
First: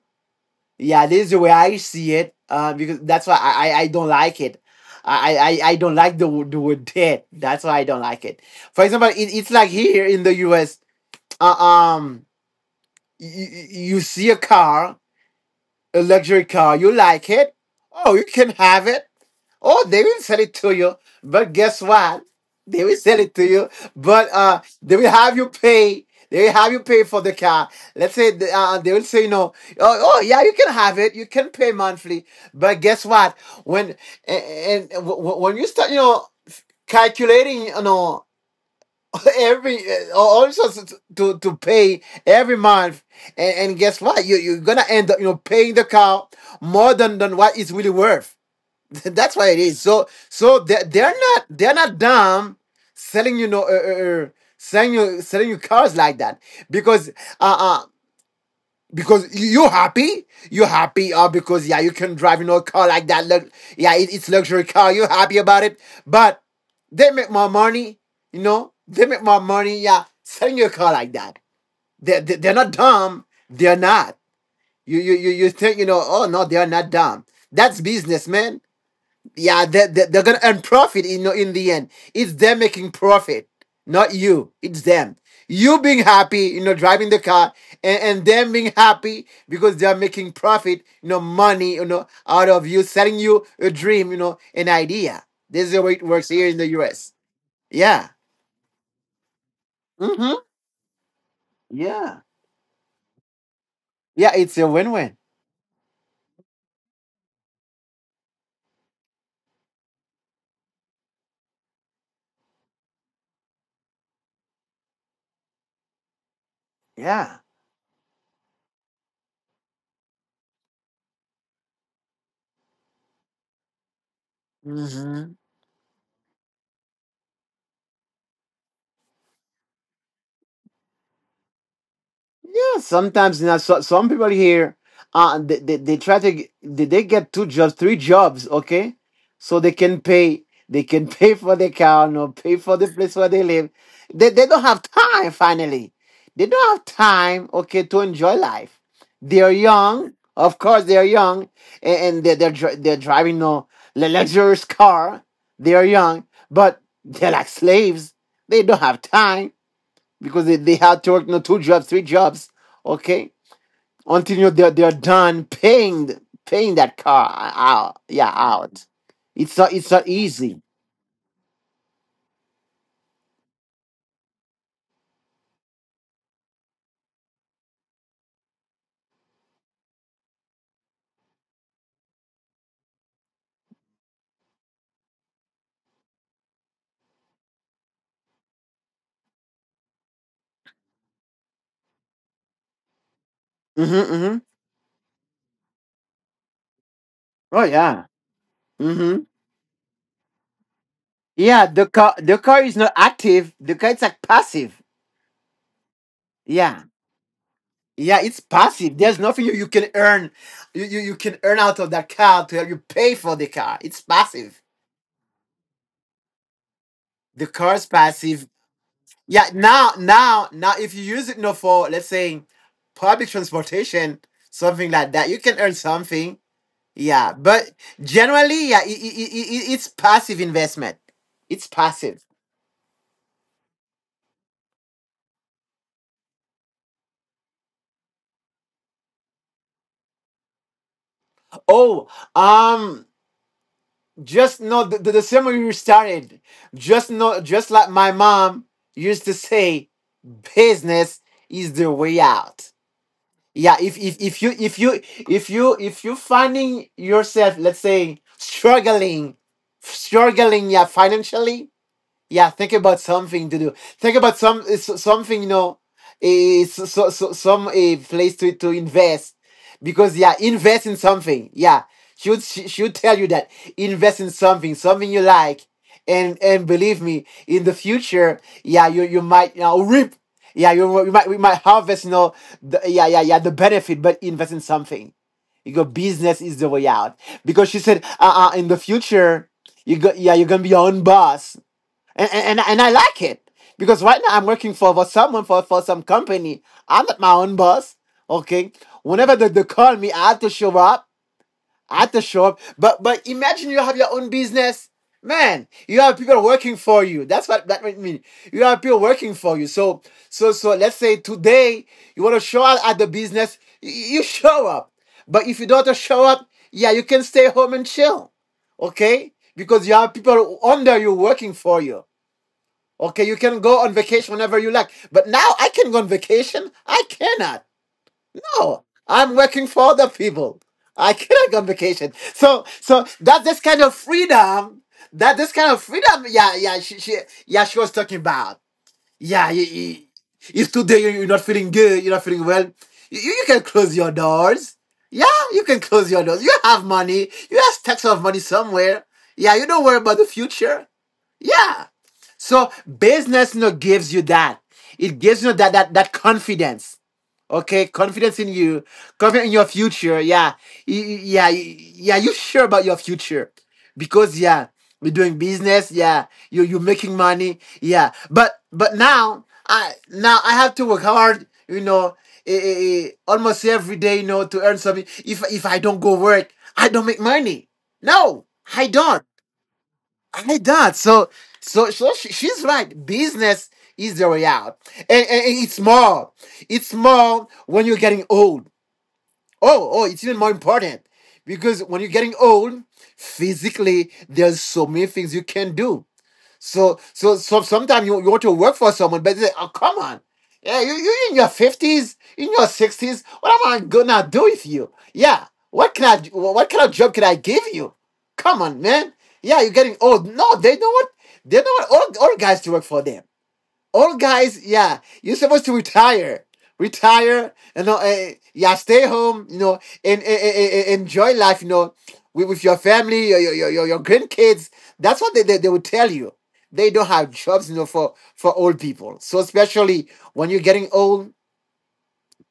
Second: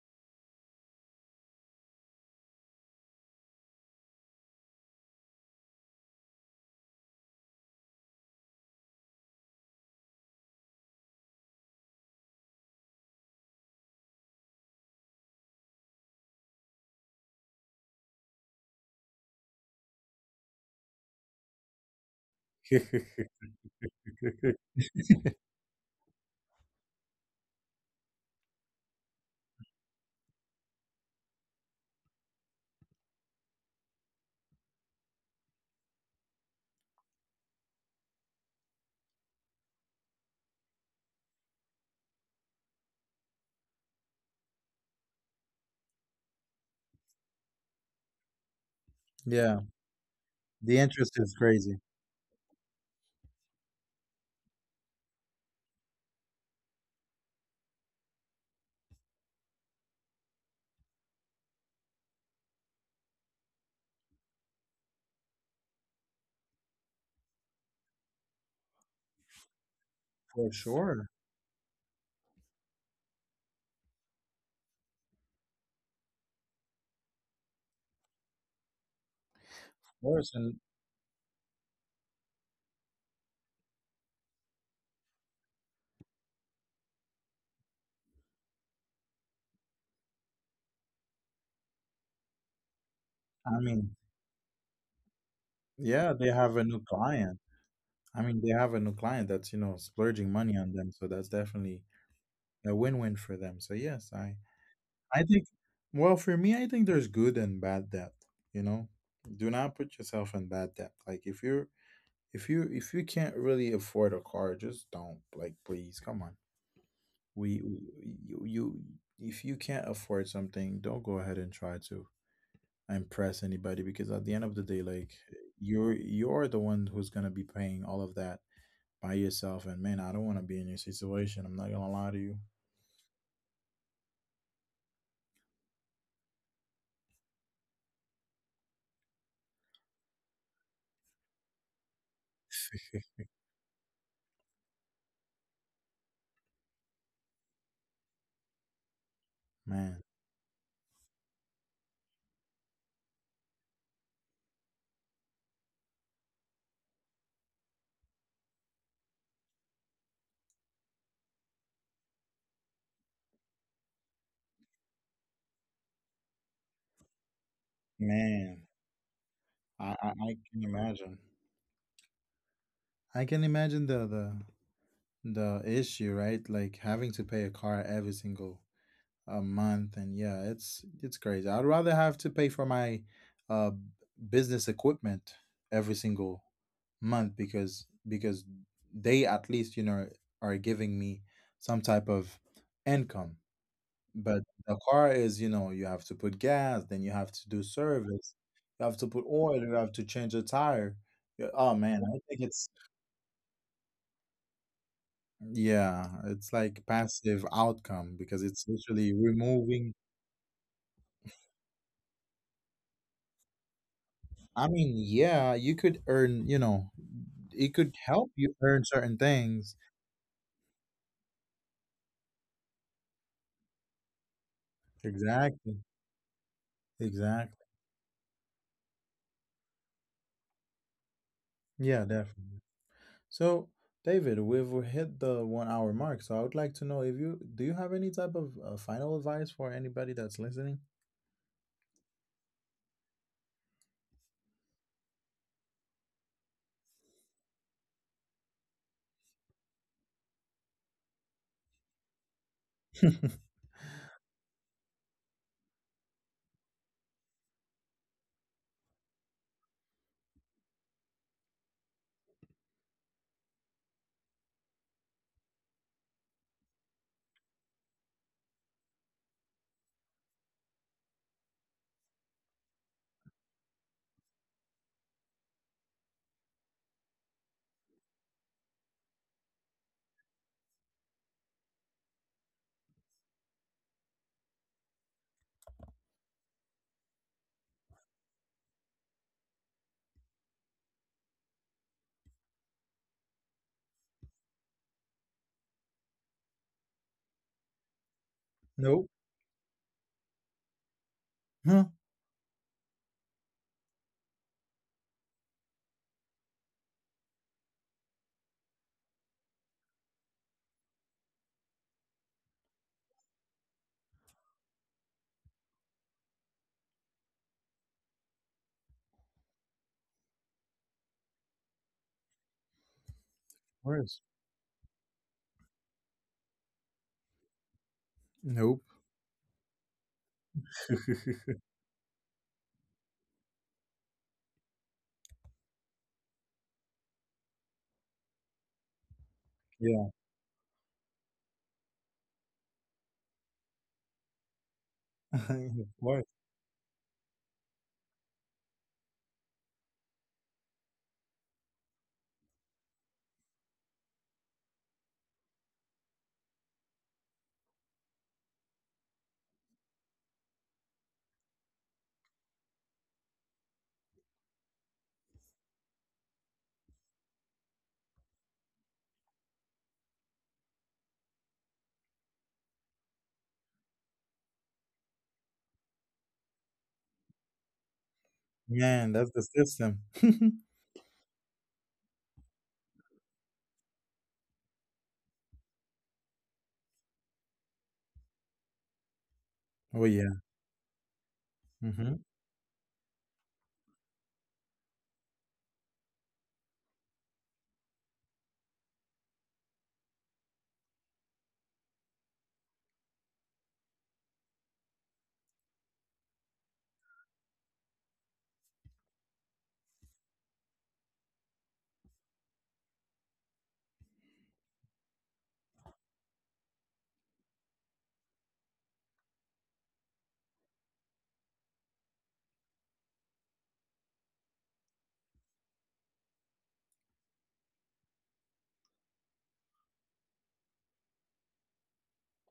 B: Yeah, this is the way I see it. Uh because that's why I I, I don't like it. I, I, I I don't like the, wo- the word debt. That's why I don't like it. For example, it, it's like here in the U S, uh, um you, you see a car, a luxury car. You like it. Oh, you can have it. Oh, they will sell it to you. But guess what, they will sell it to you, but uh they will have you pay. They will have you pay for the car. Let's say the, uh, they will say no. Oh, oh yeah, you can have it, you can pay monthly. But guess what, when and, and w- w- when you start, you know, calculating, you know, every, uh, also to, to to pay every month, and, and guess what, you you're gonna end up, you know, paying the cow more than than what it's really worth. That's why it
A: Yeah.
B: is so. So
A: The
B: they're,
A: interest
B: they're
A: is
B: not, they're
A: crazy.
B: not dumb selling, you know, uh, uh, uh, selling you, selling you cars like that. Because uh, uh because you happy, you happy, uh, because yeah, you can drive, you know, a car like that. Look, yeah, it, it's luxury car. You happy about it. But they make more money. You know, they make more money, yeah,
A: For
B: selling your
A: sure.
B: car
A: Of
B: like that. they, they, they're not dumb. They're not. You, you you you think, you know, oh no, they're not dumb. That's business, man. Yeah, they, they, they're
A: course.
B: gonna
A: And
B: earn profit in in the end. It's them making profit, not you. It's them. You being happy, you know, driving the car, and, and them being happy because they are making profit, you know, money, you know, out of you, selling you
A: I
B: a
A: mean,
B: dream, you know, an idea. This is the way it
A: yeah, they
B: works here
A: have
B: in
A: a
B: the
A: new
B: U S.
A: client.
B: Yeah.
A: I mean, they have a new client that's, you know, splurging
B: Mm-hmm.
A: money on them. So that's definitely
B: Yeah.
A: a win win for them. So, yes,
B: Yeah,
A: I
B: it's a win-win.
A: I think, well, for me, I think there's good and bad debt. You know, do not put yourself in bad debt. Like if you're if you if you can't really afford a car, just don't. Like please, come on.
B: Yeah.
A: We, we you, you If you can't afford something, don't go ahead and try to impress anybody because at the end of the day, like
B: Mm-hmm.
A: you're you're the one who's gonna be paying all of that by yourself. And man, I don't want to be in your situation. I'm not gonna lie to you,
B: Yeah, sometimes not. So, some people here, uh, they, they, they try to g- they, they get two jobs, three jobs, okay, so they can pay. They can pay for the car, no, pay for the place where they live. They they don't have time. Finally, they don't have time, okay, to enjoy life. They are
A: man.
B: young, of course. They are young, and, and they they're dri- they're driving, no, lu- luxurious car. They are young, but they're like slaves. They don't have time because they, they had to work, you know, two jobs, three jobs, okay, until, you know, they're they're done paying th- paying that car out. Yeah,
A: Man,
B: out. It's not,
A: I
B: it's not
A: I, I
B: easy.
A: can imagine. I can imagine the the the issue, right? Like having to pay a car every single uh, month, and yeah, it's it's crazy. I'd rather have to pay for my uh business equipment every single month because because they at least, you know, are giving me some type of income.
B: Hmm. Hmm.
A: But the car is, you know, you have to put gas, then you have to do
B: Oh yeah.
A: service, you have to
B: Hmm.
A: put oil, you have to change a tire. Yeah.
B: Yeah,
A: Oh
B: the
A: man,
B: car
A: I
B: the
A: think
B: car
A: it's,
B: is not active. The car, it's like passive.
A: yeah, it's like
B: Yeah.
A: passive outcome
B: Yeah, it's
A: because it's
B: passive.
A: literally
B: There's nothing you, you can
A: removing.
B: earn. You, you, you can earn out of that car to help you pay for the car. It's passive.
A: I mean, yeah, you could earn, you know,
B: The
A: it
B: car is
A: could help
B: passive.
A: you earn certain
B: Yeah,
A: things.
B: now, now, now, if you use it, you know, for, let's say, public transportation, something like that, you can earn
A: Exactly.
B: something. Yeah,
A: Exactly.
B: but generally, yeah, it it it it's passive investment. It's
A: Yeah,
B: passive.
A: definitely. So, David, we've hit the one hour mark. So I would like to know if you do you have any type of uh, final advice for anybody that's listening?
B: Oh, um, just know the, the, the same way you started. Just know, just like my mom used to say, business is the way out. Yeah, if, if if you if you if you if you finding yourself, let's say, struggling, struggling, yeah, financially, yeah, think about something to do. Think about some, s- something, you know, eh, s- so, so, some eh, place to, to invest. Because yeah, invest in something. Yeah, she would she, she would tell you that invest in something, something you like, and and believe me, in the future, yeah, you you might, you know, reap. Yeah, you, you might, we might harvest, you know, the, yeah, yeah, yeah, the benefit, but invest in something. Your business is the way out. Because she said, uh, uh in the future, you go, yeah, you're gonna be your own boss, and, and, and I like it because right now I'm working for, for someone, for, for some company. I'm not my own boss. Okay.
A: Nope.
B: Whenever they, they call me, I have to show up.
A: Huh?
B: I have to show up. But but imagine you have your own business. Man, you have people working for you. That's what that means. You have people working for you. So so so let's say today you want to show up at the business, you show up. But if you don't want to show up, yeah, you can stay home and chill. Okay? Because you have people under you working for you. Okay, you can go on
A: Worse.
B: vacation whenever you like. But now I can go on vacation, I cannot.
A: Nope.
B: No, I'm working for other people. I cannot go on vacation. So, so that's this kind of freedom. That this kind of freedom. Yeah, yeah, she, she yeah, she was talking about. Yeah, you, you-
A: Yeah.
B: if today you- you're not feeling good, you're not feeling well, you, you can close your doors. Yeah, you can
A: Of
B: close your
A: course.
B: doors. You have money. You have stacks of money somewhere. Yeah, you don't worry about the future. Yeah. So business, you know, gives you that. It gives you that that that confidence. Okay, confidence in you, confidence in your future. Yeah, yeah, yeah. You sure about your future because yeah, we're doing business. Yeah, you you are making money. Yeah, but but now I now I have to work hard. You know, eh, eh, eh, almost every day. You know, to earn something. If if I don't go work, I don't make money. No, I
A: Man,
B: don't.
A: that's the system.
B: I that, so so so she, she's right. Business is the way out, and, and, and it's more. It's more when you're getting old. Oh, oh,
A: Oh
B: it's even
A: yeah.
B: more important because when you're
A: Hmm.
B: getting old, physically there's so many things you can do. So so so sometimes you, you want to work for someone, but they say, oh come on. Yeah, you you in your fifties, in your sixties, what am I gonna do with you? Yeah. What can I do- what kind of job can I give you? Come on, man. Yeah, you're getting old. No, they know what they know what old, old guys to work for them. Old guys, yeah, you're supposed to retire, retire, you know, uh, yeah, stay home, you know, and, and, and- and enjoy life, you know, with, with your family, your your your, your grandkids. That's what they, they they will tell you. They don't have jobs, you know, for for old people. So especially when you're getting old,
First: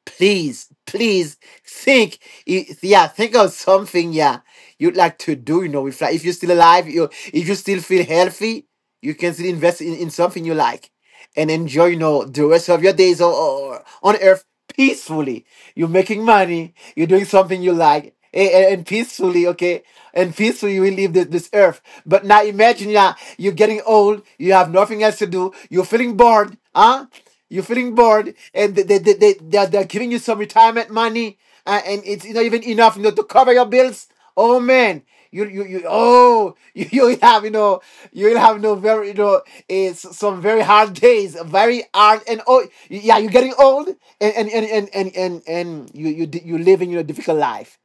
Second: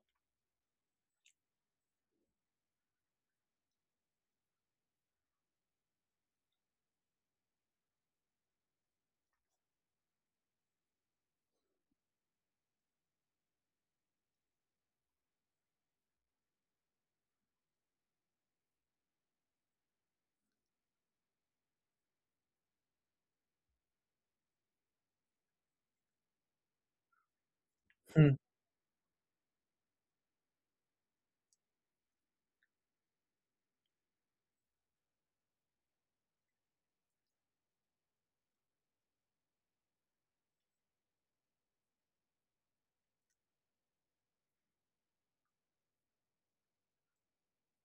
B: please, please think. Yeah, think of something. Yeah, you'd like to do. You know, if like if you're still alive, you if you still feel healthy, you can still invest in, in something you like and enjoy. You know, the rest of your days or, or on Earth peacefully, you're making money. You're doing something you like. a- And peacefully, okay, and peacefully you will leave this, this earth. But now imagine, yeah, you're getting old. You have nothing else to do. You're feeling bored, huh? You're feeling bored, and they they they they they're, they're giving you some retirement money, uh, and it's not even enough, you know, to cover your bills. Oh man, you you you oh you you'll have, you know, you'll have no, very, you know, it's some very hard days, very hard. And oh yeah, you're getting old, and and and and and and, and you you di- you live in your difficult life,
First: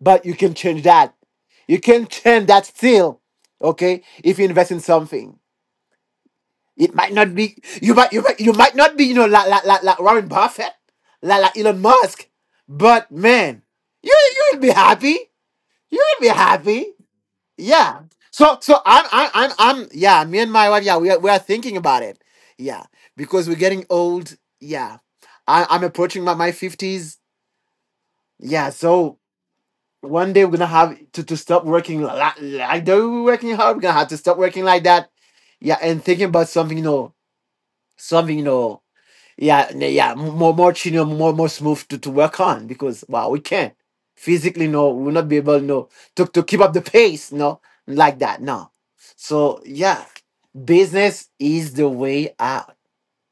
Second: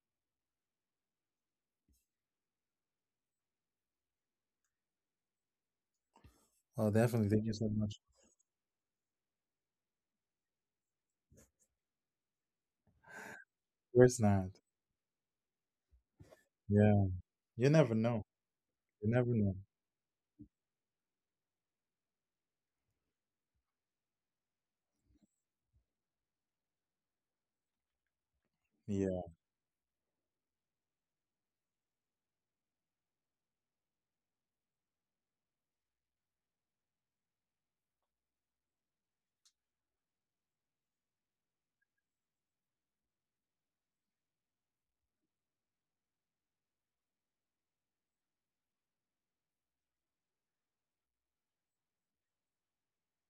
B: but you can change that. You can turn that still, okay, if you invest in something.
A: Oh,
B: It might
A: definitely.
B: not
A: Thank you
B: be,
A: so
B: you
A: much.
B: might you might you might not be, you know, like like like, like Warren Buffett, like like Elon Musk, but man,
A: Of
B: you
A: course not.
B: you'll be happy. You'll be happy.
A: Yeah. You never
B: Yeah.
A: know.
B: So so I'm
A: You never
B: I'm I'm,
A: know.
B: I'm, yeah, me and my wife. Yeah, we are, we are thinking about it. Yeah, because we're getting old. Yeah, I, I'm approaching my my fifties. Yeah, so
A: Yeah.
B: one day we're gonna have to, to stop working like, like that. We're working hard. We're gonna have to stop working like that. Yeah, and thinking about something, you know, something, you know. Yeah, n- yeah, more more chino, more more smooth to, to work on because wow, we can't physically, no, we'll not be able, no, to to keep up the pace, no, like that, no. So yeah, business is the way out.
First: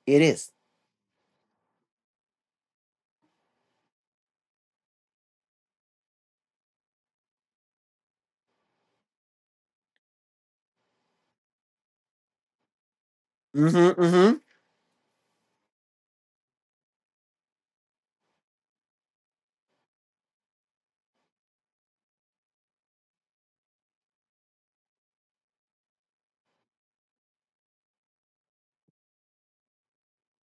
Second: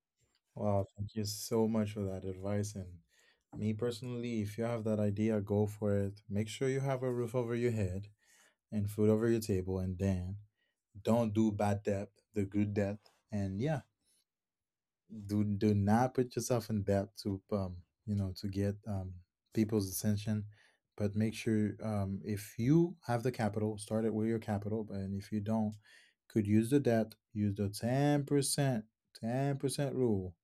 B: It is.
A: Wow. Thank you so much for that advice. And me personally, if you have that idea, go for it. Make sure you have a roof over your head and food over your table. And then don't do bad debt, the good debt. And yeah,
B: Mm-hmm, mm-hmm.
A: do do not put yourself in debt to um you know, to get um people's attention, but make sure, um if you have the capital, start it with your capital, but- and if you don't, could use the debt, use the ten percent ten percent rule.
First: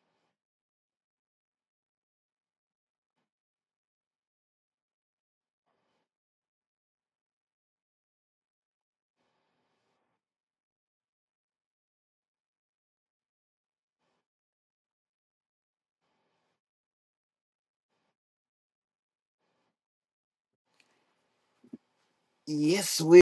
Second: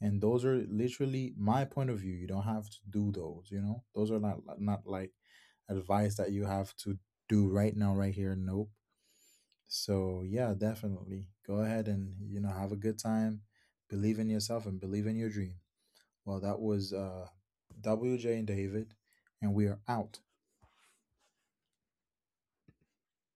A: And those are literally my point of view. You don't have to do those, you know. Those are not not like advice that you have to do right now, right here. Nope. So yeah, definitely go ahead and, you know, have a good time, believe in yourself and believe in your dream. Well, that was uh, W J and David, and we are out.
B: Yes,